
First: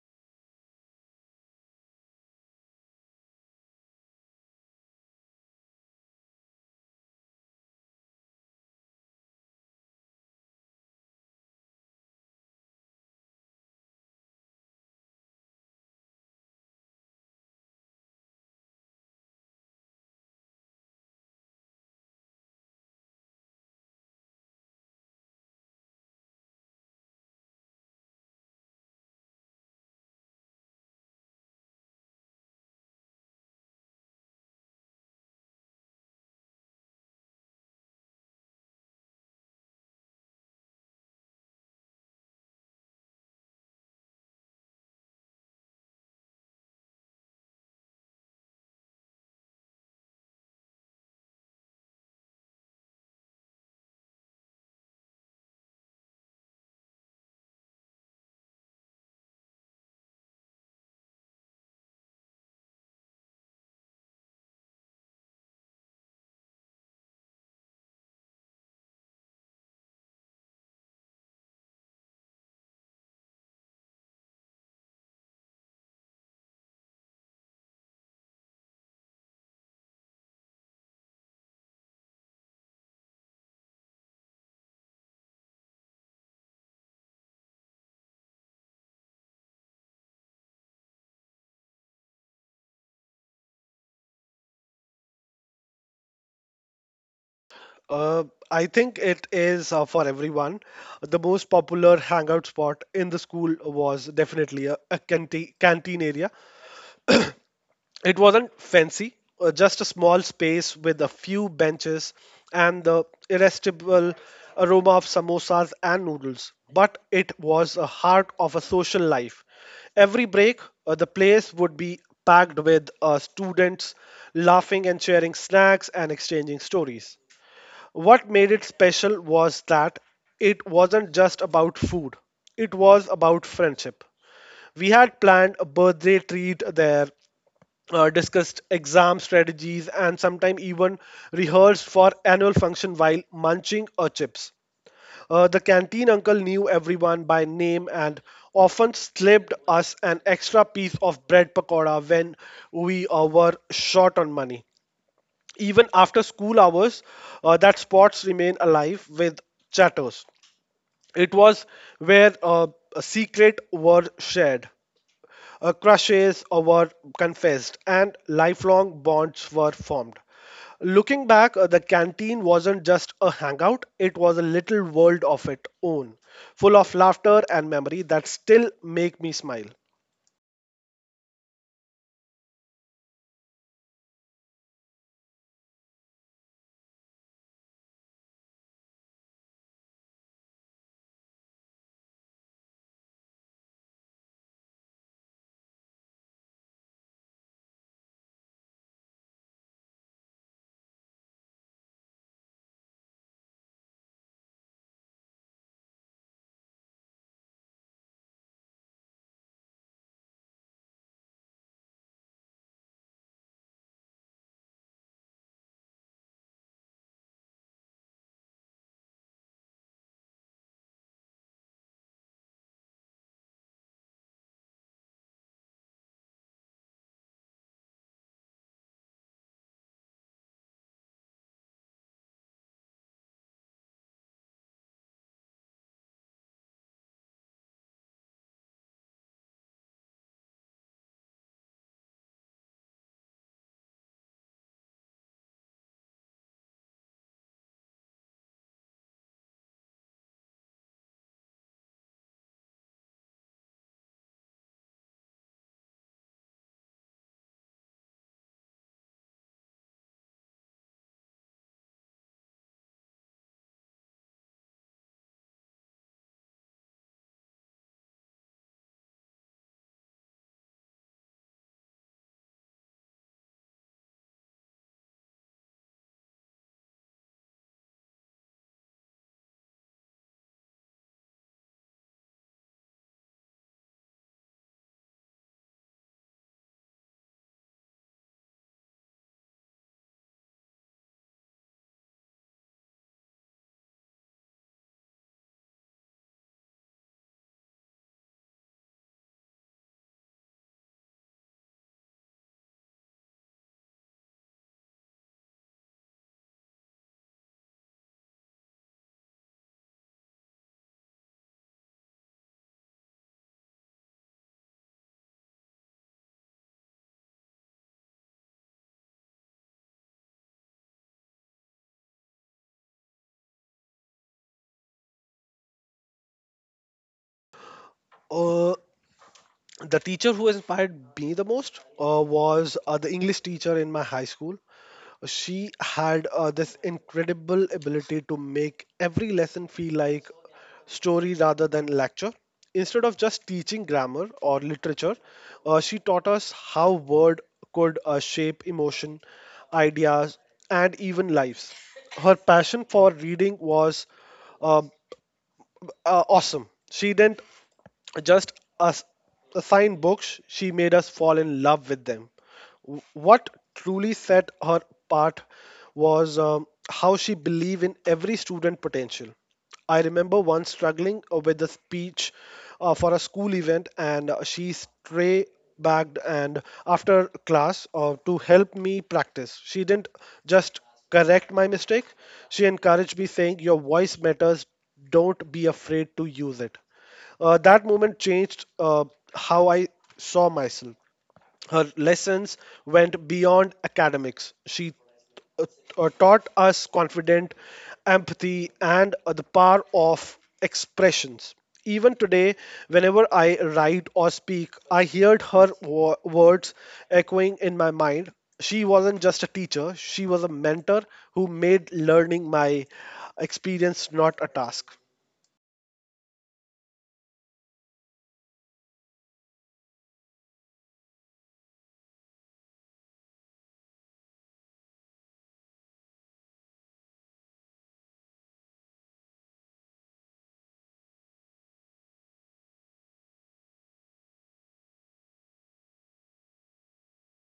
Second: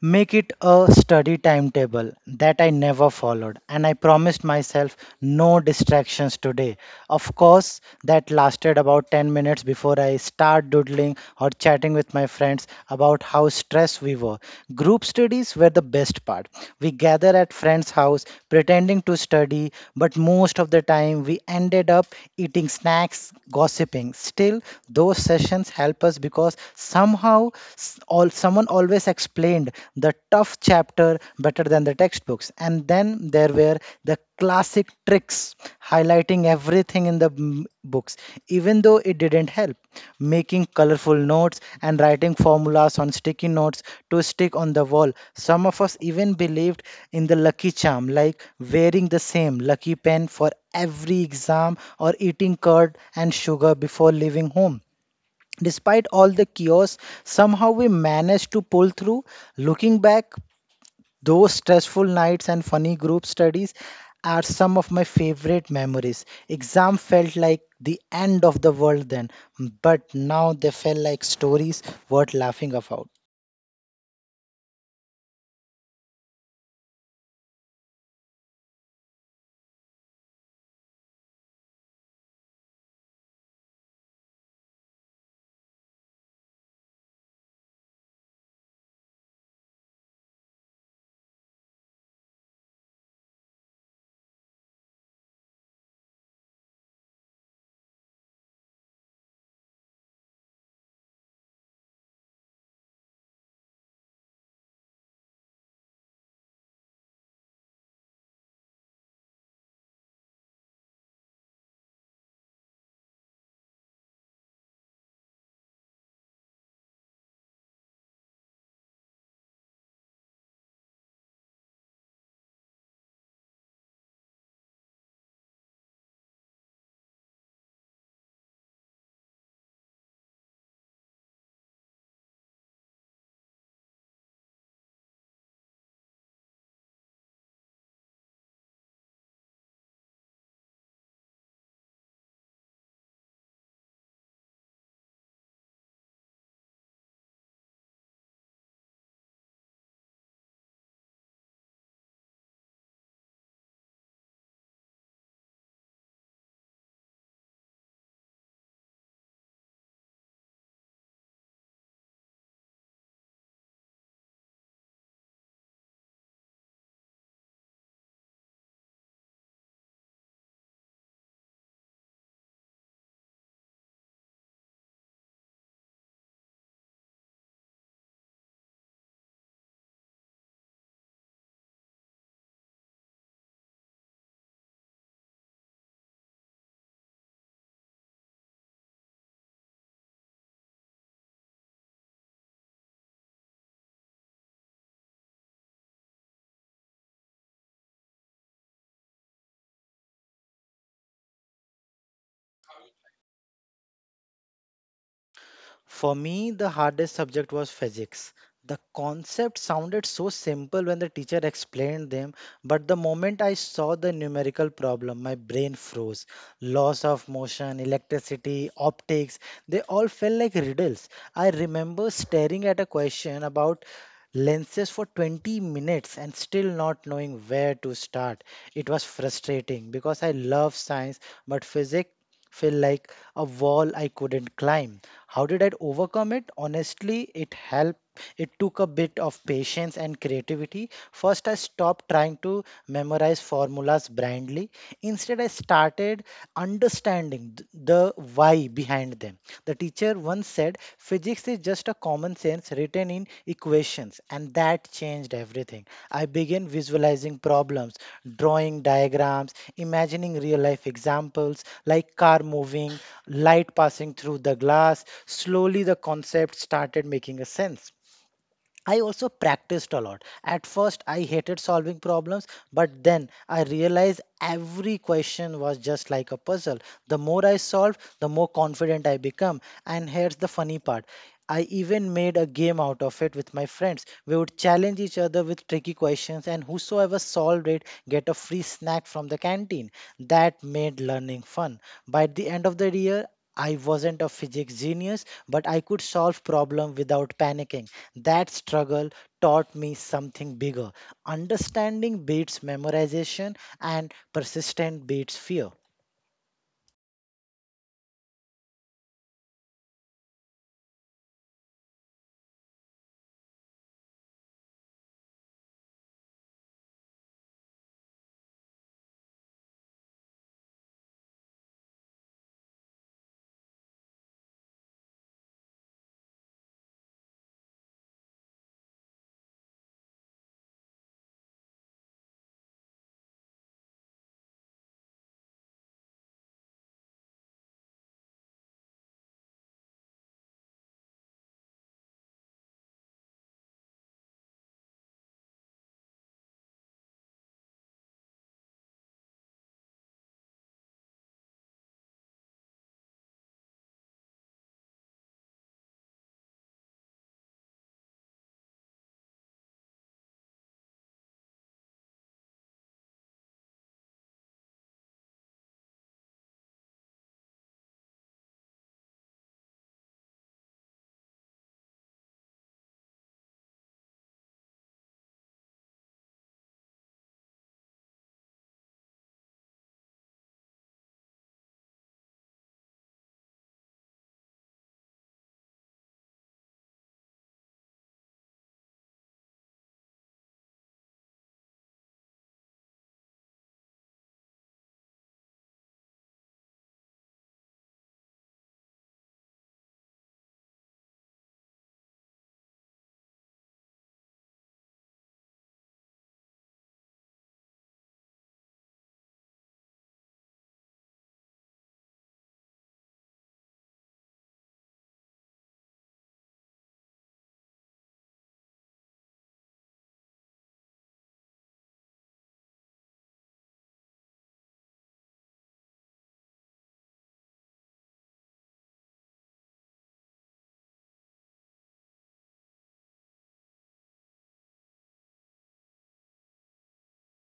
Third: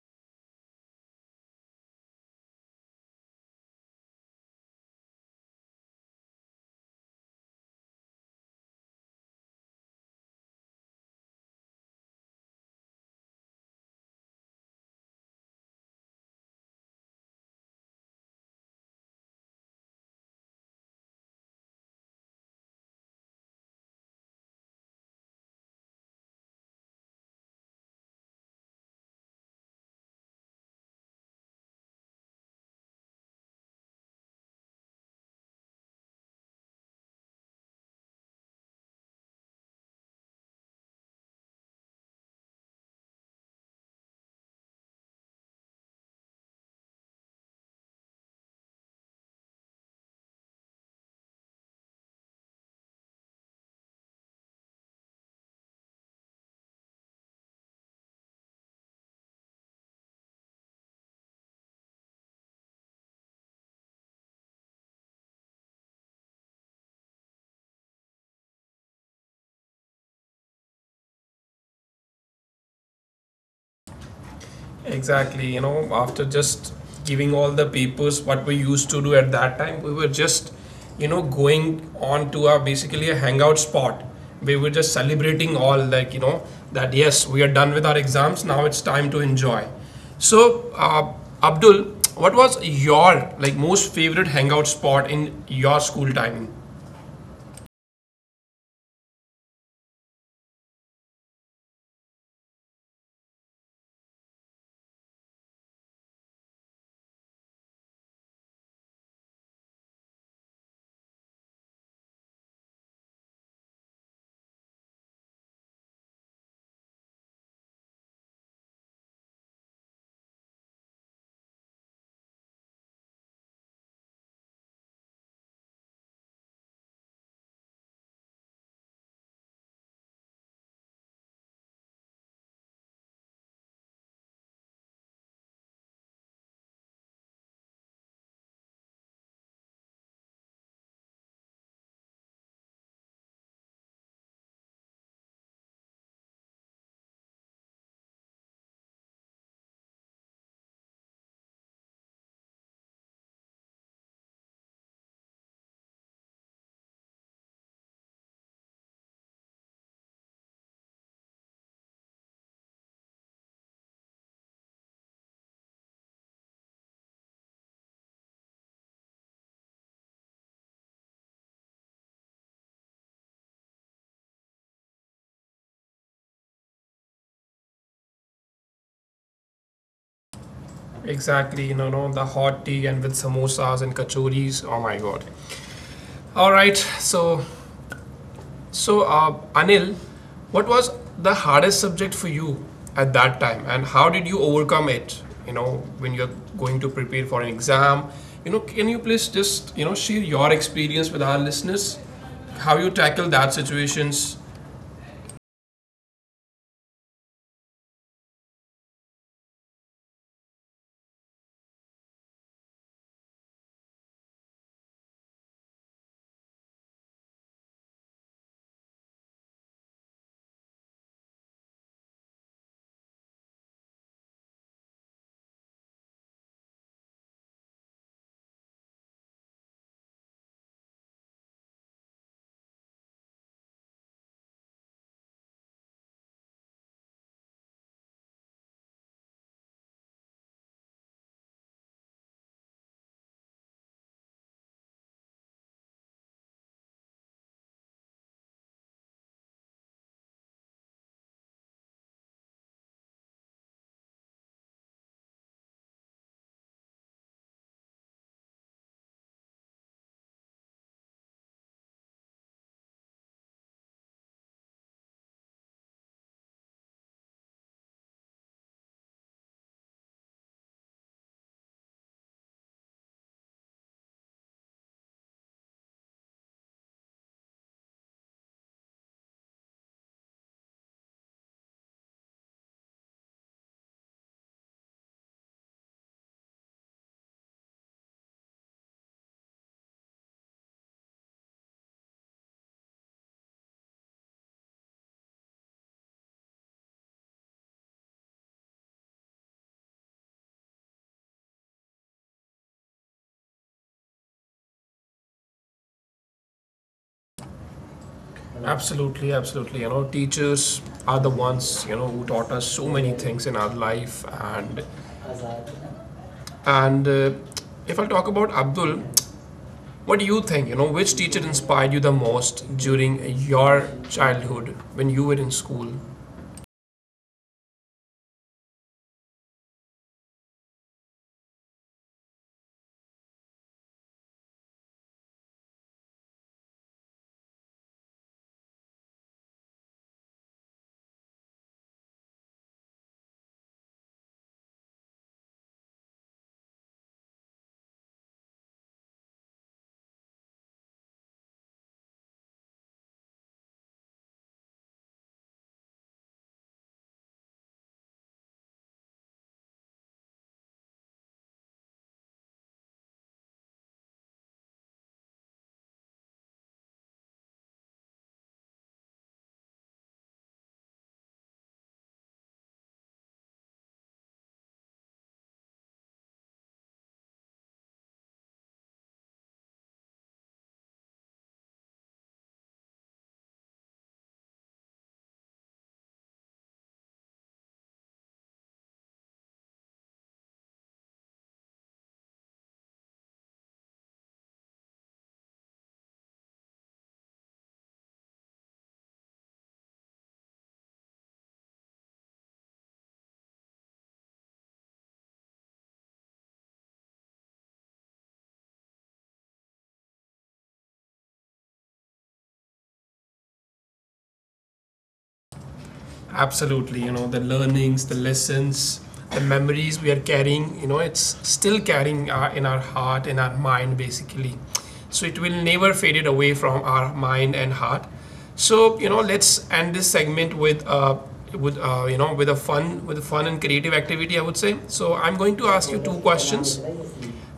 [SPEAKER 2] make it a study timetable that I never followed, and I promised myself no distractions today. Of course, that lasted about 10 minutes before I start doodling or chatting with my friends about how stressed we were. Group studies were the best part. We gather at friends' house pretending to study, but most of the time we ended up eating snacks, gossiping. Still, those sessions help us because somehow all someone always explained the tough chapter better than the textbooks. And then there were the classic tricks, highlighting everything in the books even though it didn't help, making colorful notes and writing formulas on sticky notes to stick on the wall. Some of us even believed in the lucky charm, like wearing the same lucky pen for every exam or eating curd and sugar before leaving home. Despite all the chaos, somehow we managed to pull through. Looking back, those stressful nights and funny group studies are some of my favorite memories. Exam felt like the end of the world then, but now they felt like stories worth laughing about.
[SPEAKER 1] Exactly, you know, after just giving all the papers, what we used to do at that time, we were just, you know, going on to our basically a hangout spot. We were just celebrating all, like, you know, that yes, we are done with our exams, now it's time to enjoy. So, Abdul, what was your like most favorite hangout spot in your school timing?
[SPEAKER 3] Uh, I think it is for everyone. The most popular hangout spot in the school was definitely a canteen area. It wasn't fancy, just a small space with a few benches and the irresistible aroma of samosas and noodles. But it was a heart of a social life. Every break, the place would be packed with students laughing and sharing snacks and exchanging stories. What made it special was that it wasn't just about food, it was about friendship. We had planned a birthday treat there, discussed exam strategies and sometimes even rehearsed for annual function while munching or chips. The canteen uncle knew everyone by name and often slipped us an extra piece of bread pakora when we were short on money. Even after school hours, that spots remain alive with chatters. It was where secrets were shared, crushes were confessed, and lifelong bonds were formed. Looking back, the canteen wasn't just a hangout, it was a little world of its own, full of laughter and memory that still make me smile.
[SPEAKER 1] Exactly, you know, no, the hot tea and with samosas and kachoris. Oh my god. All right, so so, Anil, what was the hardest subject for you at that time, and how did you overcome it? You know, when you're going to prepare for an exam, you know, can you please just, you know, share your experience with our listeners, how you tackle that situations?
[SPEAKER 2] For me, the hardest subject was physics. The concepts sounded so simple when the teacher explained them, but the moment I saw the numerical problem, my brain froze. Laws of motion, electricity, optics, they all felt like riddles. I remember staring at a question about lenses for 20 minutes and still not knowing where to start. It was frustrating because I love science, but physics feel like a wall I couldn't climb. How did I overcome it? Honestly, it helped. It took a bit of patience and creativity. First, I stopped trying to memorize formulas blindly. Instead, I started understanding the why behind them. The teacher once said, physics is just a common sense written in equations, and that changed everything. I began visualizing problems, drawing diagrams, imagining real life examples like car moving, light passing through the glass. Slowly, the concept started making a sense. I also practiced a lot. At first, I hated solving problems, but then I realized every question was just like a puzzle. The more I solved, the more confident I become. And here's the funny part, I even made a game out of it with my friends. We would challenge each other with tricky questions, and whosoever solved it get a free snack from the canteen. That made learning fun. By the end of the year, I wasn't a physics genius, but I could solve problem without panicking. That struggle taught me something bigger. Understanding beats memorization and persistent beats fear.
[SPEAKER 1] Absolutely, absolutely. You know, teachers are the ones, you know, who taught us so many things in our life, and and if I talk about Abdul, what do you think? You know, which teacher inspired you the most during your childhood when you were in school?
[SPEAKER 3] Uh, the teacher who inspired me the most was the English teacher in my high school. She had this incredible ability to make every lesson feel like story rather than lecture. Instead of just teaching grammar or literature, she taught us how word could shape emotion, ideas, and even lives. Her passion for reading was um awesome. She didn't just us assigned books, she made us fall in love with them. What truly set her apart was how she believed in every student potential. I remember once struggling with a speech for a school event, and she stray bagged and after class to help me practice. She didn't just correct my mistake; she encouraged me, saying, "Your voice matters. Don't be afraid to use it." That moment changed how I saw myself. Her lessons went beyond academics. She uh, taught us confidence, empathy and the power of expressions. Even today, whenever I write or speak, I heard her words echoing in my mind. She wasn't just a teacher, she was a mentor who made learning my experience not a task.
[SPEAKER 1] Absolutely, you know, the learnings, the lessons, the memories we are carrying, you know, it's still carrying in our heart, in our mind, basically. So it will never faded away from our mind and heart. So, you know, let's end this segment with you know, with a fun and creative activity, I would say. So I'm going to ask you two questions.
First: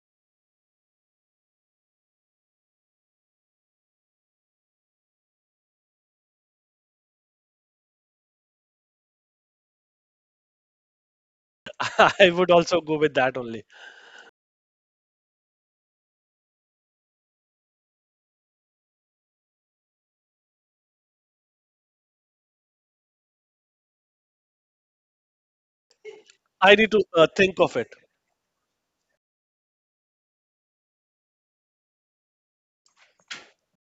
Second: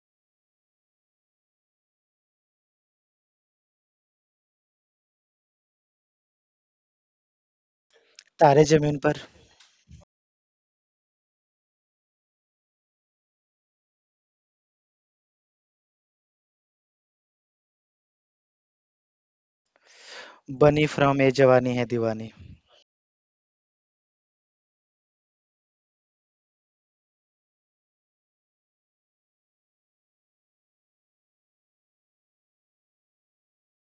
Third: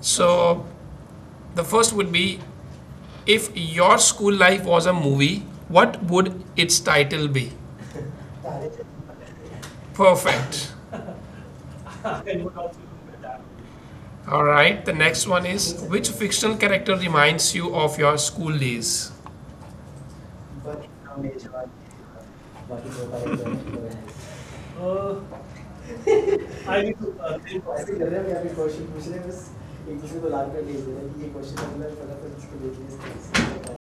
[SPEAKER 1] So the first would be, if your school life was a movie, what would its title be?
[SPEAKER 2] तारे जमीन पर
[SPEAKER 1] Perfect.
[SPEAKER 3] I would also go with that only.
[SPEAKER 1] All right. The next one is, which fictional character reminds you of your school days?
[SPEAKER 2] Bunny from Yeh Jawaani Hai Deewani
[SPEAKER 3] I need to think of it.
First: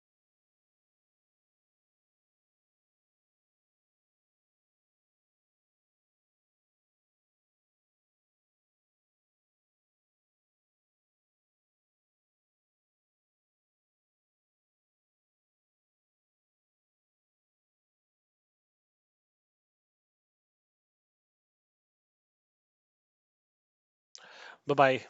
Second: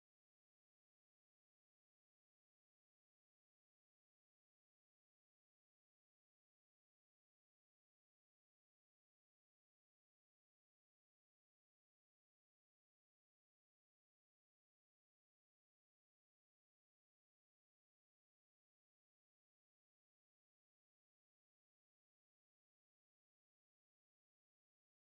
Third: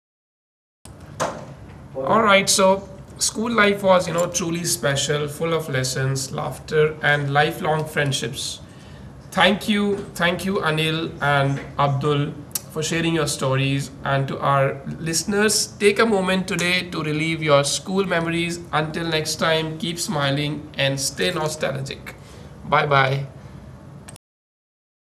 [SPEAKER 1] All right, so school life was, you know, truly special, full of lessons, laughter, and lifelong friendships. Thank you, Anil and Abdul, for sharing your stories. And to our listeners, take a moment today to relive your school memories. Until next time, keep smiling and stay nostalgic. Bye bye.
[SPEAKER 3] Bye bye.